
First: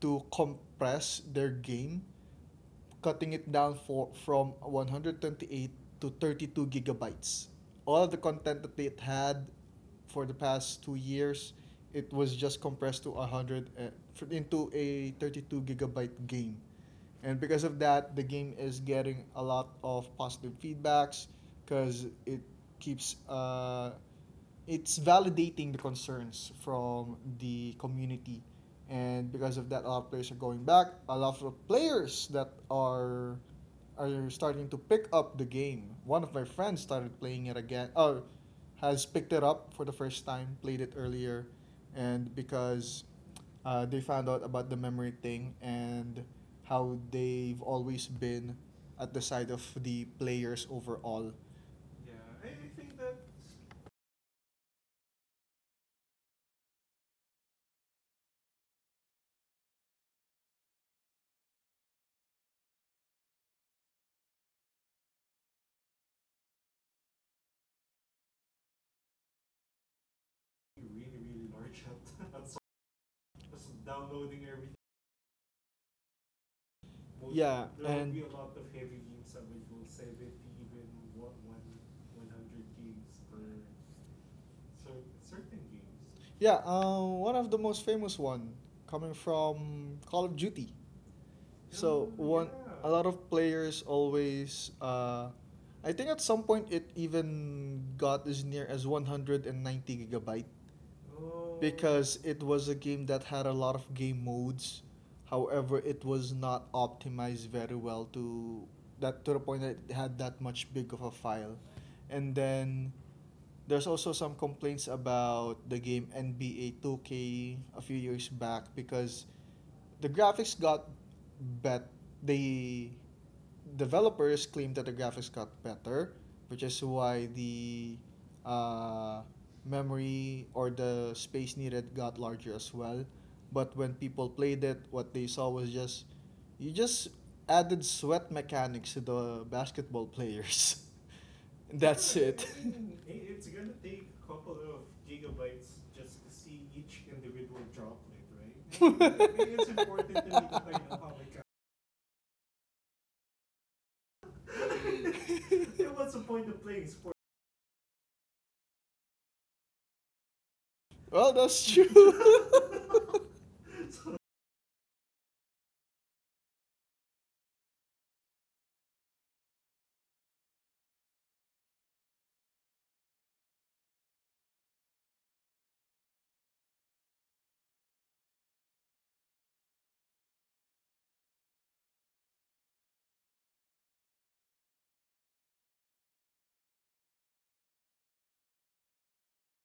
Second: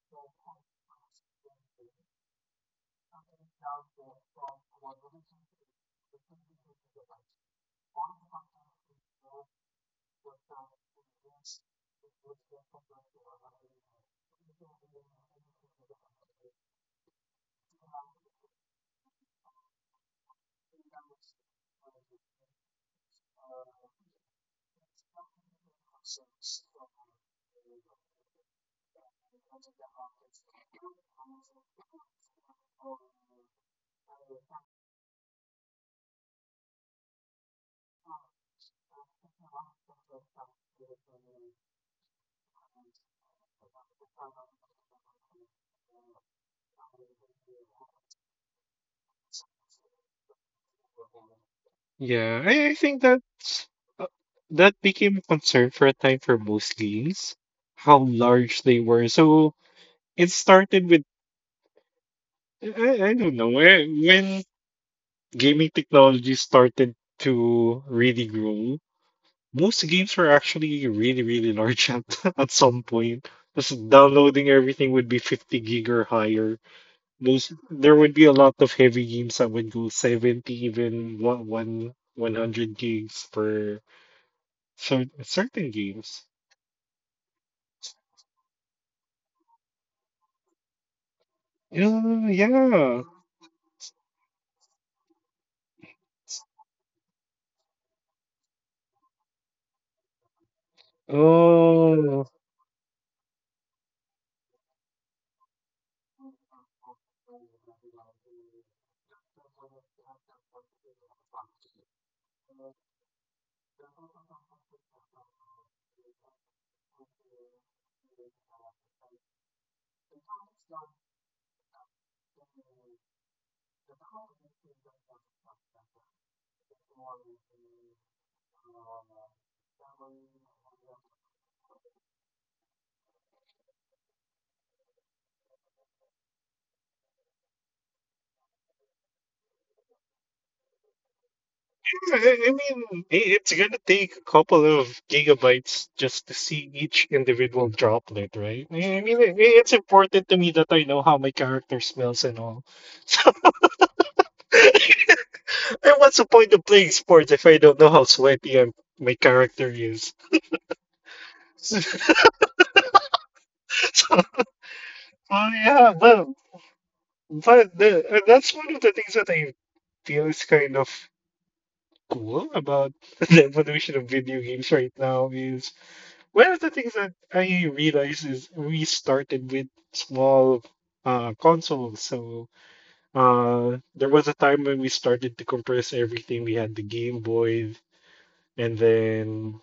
A: to compress their game, cutting it down from 128 to 32 gigabytes. All of the content that it had for the past 2 years, it was just compressed to 100 into a 32 gigabyte game. And because of that, the game is getting a lot of positive feedbacks because it keeps it's validating the concerns from the community. And because of that, a lot of players are going back. A lot of players that are starting to pick up the game. One of my friends started playing it again. Oh,
B: Uh.
A: has picked it up for the first time. Played it earlier, and because they found out about the memory thing and how they've always been at the side of the players overall. Yeah,
B: Yeah, I,
A: I
B: I
A: think
B: think uh, that became a concern for a time for most leagues, how large they were. So it started with... I don't know where when gaming technology started to really grow. Most games were actually really, really large at some point.
A: that's
B: Just
A: down
B: downloading everything would be 50 gig or higher.
A: Well,
B: Those
A: Yeah,
B: there would
A: and
B: be a lot of heavy games that would go 70, even one hundred gigs per
A: so,
B: certain games.
A: yeah, one of the most famous one coming from Call of Duty. So
B: Oh,
A: one, a Yeah.
B: yeah.
A: lot of players always. I think at some point it even got as near as 190 gigabyte Oh. because
B: Oh.
A: it was a game that had a lot of game modes. However, it was not optimized very well to that to the point that it had that much big of a file. And then there's also some complaints about the game NBA 2K a two K a few years back because the graphics got better. The developers claim that the graphics got better, which is why the uh, memory or the space needed got larger as well. But when people played it, what they saw was just you just added sweat mechanics to the basketball players. That's it.
B: I mean, it's gonna take a couple of gigabytes just to see each individual droplet, right? I I mean, i- i-
A: it's
B: it's
A: important
B: important to me
A: to
B: that
A: make
B: I know how my character smells and all. So, and
A: like
B: what's the point of playing sports if I don't know how sweaty my character is?
A: Well, that's true.
B: So, oh yeah, but that's one of the things that I feel is kind of cool about the evolution of video games right now is. One of the things that I realized is we started with small, consoles. So there was a time when we started to compress everything. We had the Game Boy, and then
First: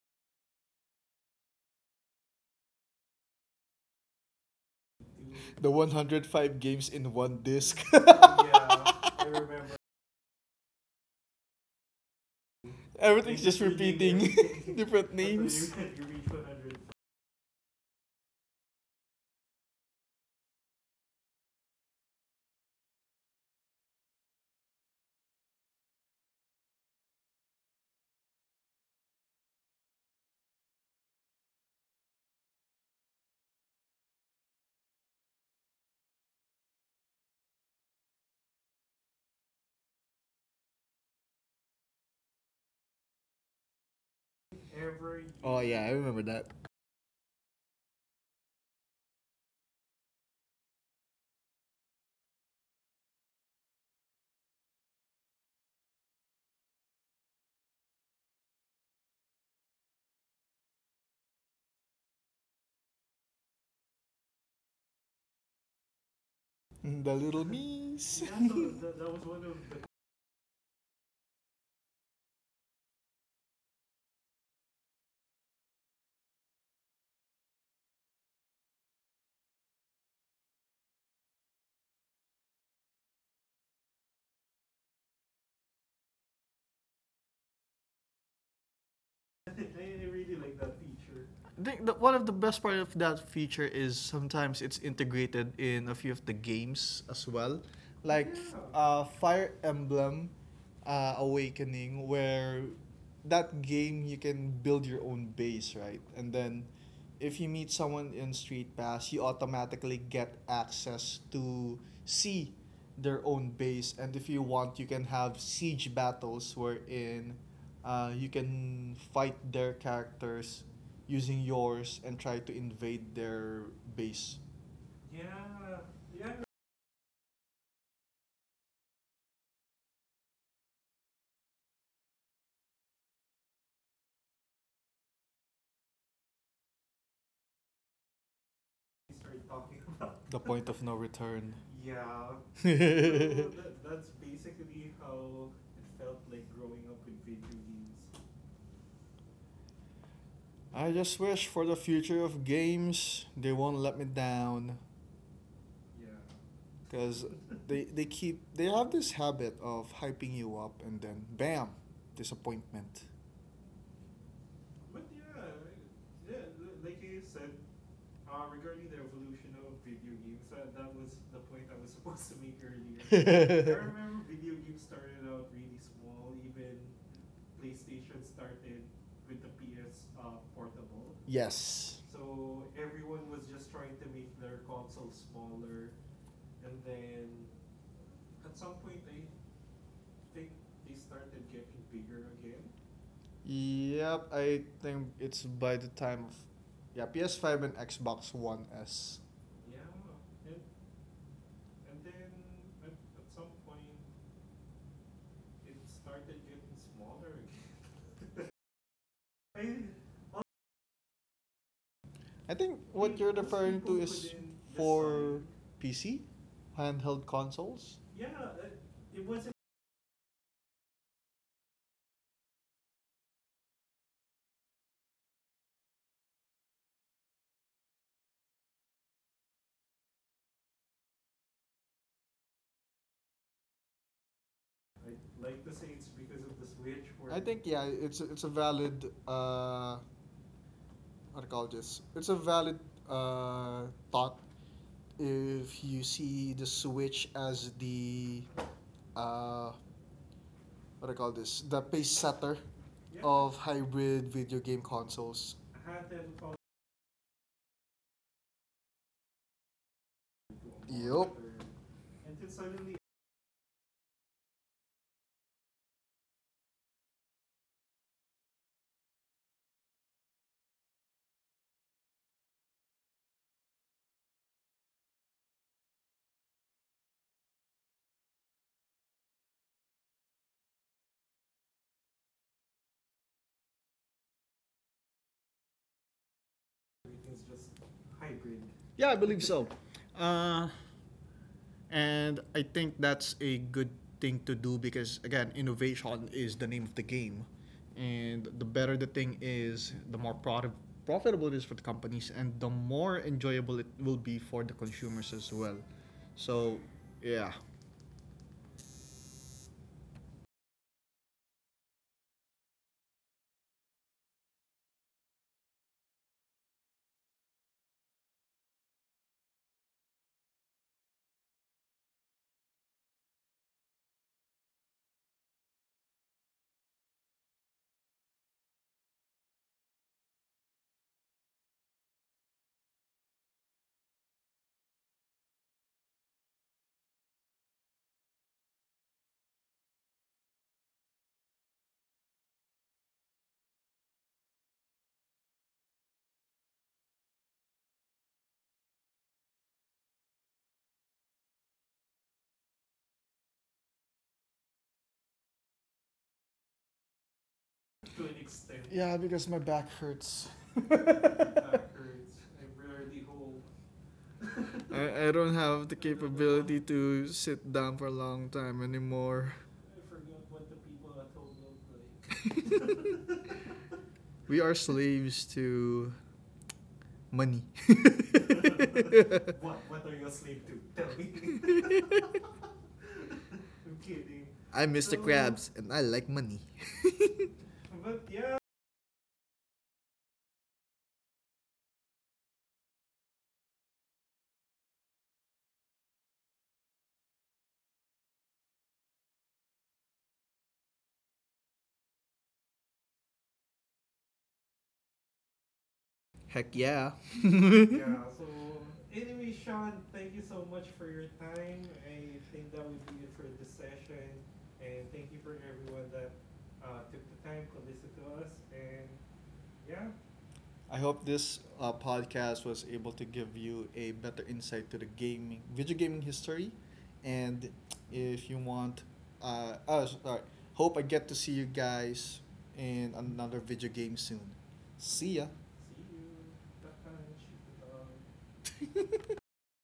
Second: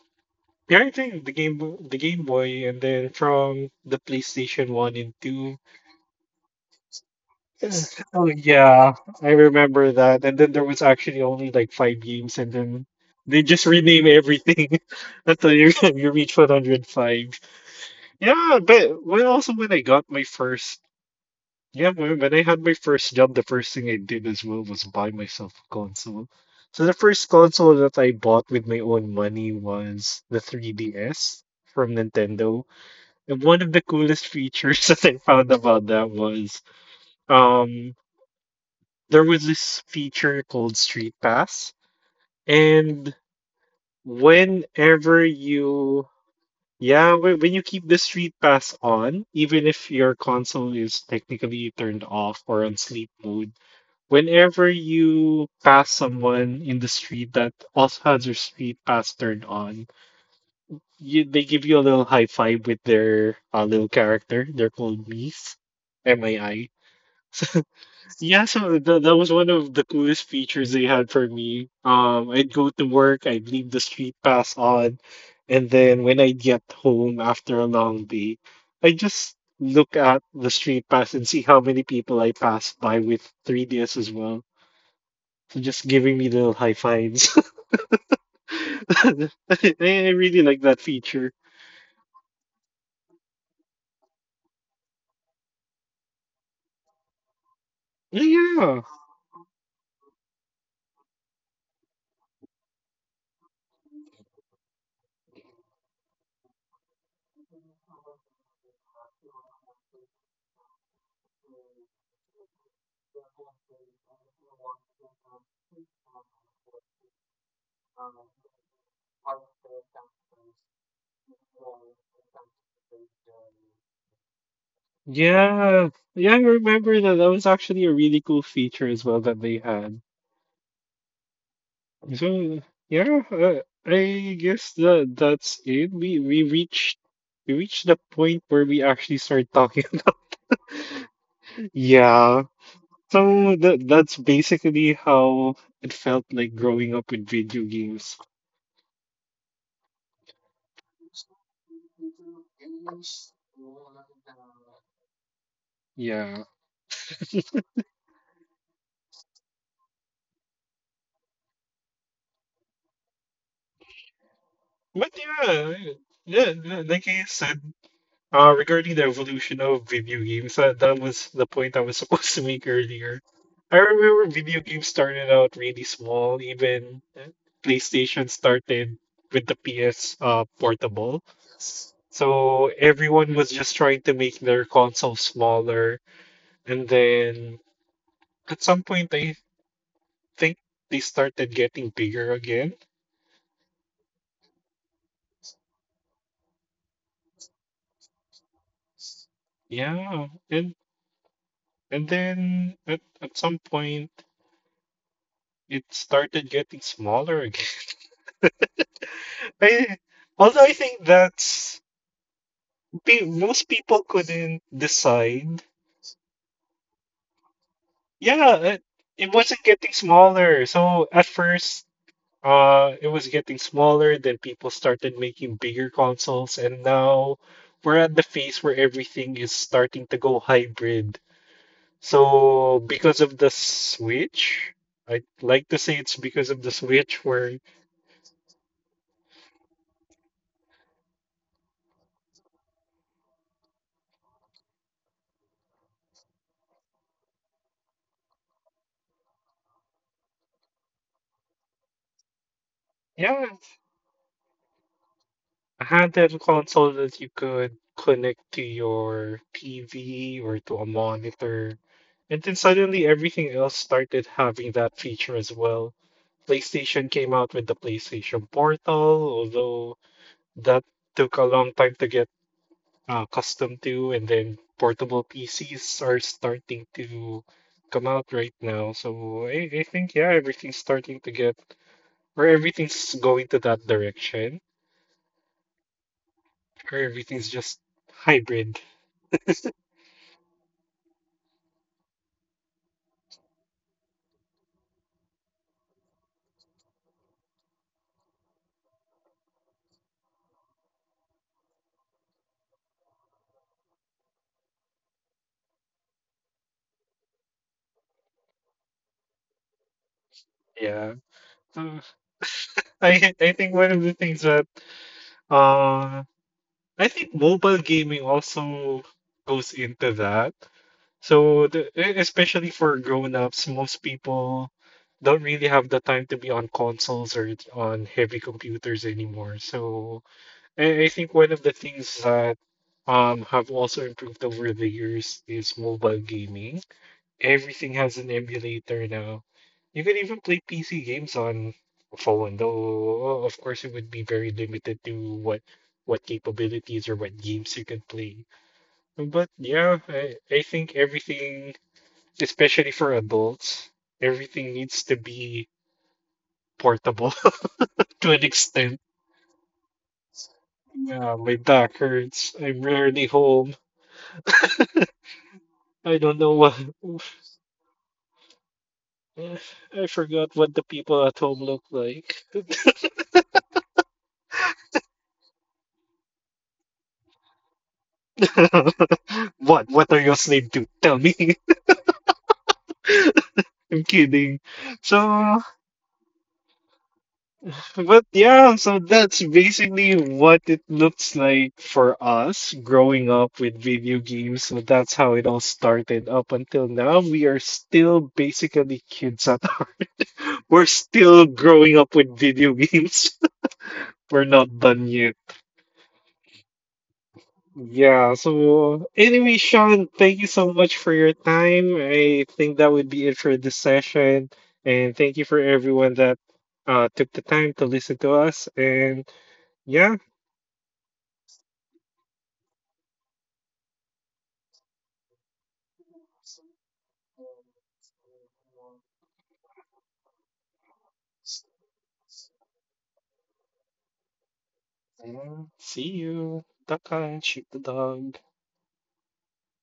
B: yeah, I think the Game Boy, and then from the PlayStation One and Two.
A: The 105 games in one disc. yeah,
B: Yes. Oh yeah,
A: I
B: I
A: remember.
B: remember that. And then there was actually only like five games, and then they
A: Everything's just
B: just rename
A: repeating
B: everything
A: different
B: until you
A: names.
B: you reach 105. Yeah, but well, also when I got my first, yeah, when I had my first job, the first thing I did as well was buy myself a console. So the first console that I bought with my own money was the 3DS from Nintendo. And one of the coolest features that I found about that was, um there was this feature called Street Pass. And whenever
A: Oh yeah, I
B: you,
A: remember that.
B: yeah, when you keep the street pass on, even if your console is technically turned off or on sleep mode, whenever you pass someone in the street that also has their street pass turned on, they give you a little high five with their little character. They're called Mies, Mii.
A: The little miss.
B: Yeah, so
A: That's a,
B: that was one of the coolest features they had for me. I'd go to work, I'd leave the street pass on, and then when I'd get home after a long day, I'd just look at the street pass and see how many people I passed by with 3DS as well, so just giving me little high fives. I I really like that
A: feature.
B: feature.
A: I think the, one of the best part of that feature is sometimes it's integrated in a few of the games as well, like
B: Yeah.
A: Fire Emblem Awakening, where that game you can build your own base, right? And then if you meet someone in Street Pass, you automatically get access to see their own base, and if you want, you can have siege battles wherein you can fight their characters using yours and try to invade their base.
B: Yeah, yeah, I remember that. That was actually a really cool feature as well that they had. So yeah, I guess that's it. We reached the point where we actually start talking.
A: The point of no return.
B: Yeah. So that's basically how it felt like growing up with video games.
A: I just wish for the future of games they won't let me down Yeah.
B: Yeah.
A: because they have this habit of hyping you up and then bam disappointment. But
B: But
A: yeah,
B: yeah,
A: yeah,
B: yeah, li-
A: like
B: like
A: I
B: I
A: said,
B: said,
A: how
B: regarding the
A: evolution
B: evolution of
A: video
B: video
A: games.
B: games,
A: That's
B: that was the point I was supposed to make
A: the
B: earlier.
A: video. I
B: I
A: remember
B: remember
A: video
B: video
A: games
B: games started out really
A: this wall,
B: small, even
A: please
B: PlayStation
A: start
B: started
A: with
B: with
A: the
B: the
A: piers.
B: PS, portable.
A: Yes.
B: So everyone was just trying to make their console smaller, and then
A: At
B: at
A: some
B: some point I
A: thing.
B: think they started getting bigger again.
A: Yep, I think it's by the time of yeah, PS5 and Xbox One S. yeah,
B: Yeah,
A: and,
B: and
A: and
B: and
A: then
B: then
A: at,
B: at,
A: at
B: at
A: some
B: some
A: point
B: point
A: it
B: it
A: started
B: started
A: getting
B: getting
A: smaller.
B: smaller again.
A: Again.
B: I, although I think that's
A: I think what
B: pe
A: you're Because
B: most
A: referring people to
B: people
A: is couldn't
B: couldn't
A: for
B: decide.
A: PC handheld consoles. Yeah,
B: Yeah, it,
A: it
B: it
A: wasn't.
B: wasn't getting smaller. So at first, it was getting smaller. Then people started making bigger consoles, and now we're at the phase where everything is starting to go hybrid. So because of the Switch, I'd
A: Lake
B: like
A: Beach.
B: to say it's because of the Switch
A: I
B: where,
A: think yeah, it's a valid what do you call this? It's a valid uh, thought if you see the switch as the uh, what do you call this? The pace setter Yeah.
B: yeah.
A: of hybrid video game consoles.
B: I had that console that you could connect to your TV or to a
A: Yup.
B: monitor. And then suddenly everything else started having that feature as well. PlayStation came out with the PlayStation Portal, although that took a long time to get accustomed to, and then portable PCs are starting to come out right now. So I think, yeah, everything's starting to get, or everything's going to that direction, or everything's just hybrid.
A: Yeah, I believe so. Uh, And I think that's a good thing to do because, again, innovation is the name of the game. And the better the thing is, the more product profitable it is for the companies and the more enjoyable it will be for the consumers as well. So, yeah.
B: Yeah. So I think one of the things that, uh I think mobile gaming also goes into that. So especially for grown-ups, most people don't really have the time to be on consoles or it's on heavy computers anymore. So I think one of the things that have also improved over the years is mobile gaming. Everything has an emulator now. You can even play PC games on phone, though of course it would be very limited to what capabilities or what games you can play. But yeah, I think everything, especially for adults, everything needs to be portable to an extent.
A: Yeah, because my back hurts. I,
B: Yeah, my back hurts. I'm rarely home.
A: I don't have the
B: I don't know
A: capability
B: what
A: to sit down for a long time anymore.
B: I forgot what the people at home look like.
A: We are slaves to money.
B: What? What are you a slave to? Tell me. I'm kidding.
A: I'm Mr.
B: So,
A: Krabs and I like money.
B: but yeah, so that's basically what it looks like for us growing up with video games. So that's how it all started up until now. We are still basically kids at heart. We're still growing up with video games. We're not done yet.
A: Heck yeah.
B: Yeah, so anyway, Sean, thank you so much for your time. I think that would be it for this session. And thank you for everyone that took the time to listen to us. And yeah,
A: I hope this podcast was able to give you a better insight to the gaming, video gaming history, and if you want, oh, sorry. Hope I get to see you guys in another video game soon. See ya.
B: and see you. Duck
A: See
B: and shoot the dog.
A: you.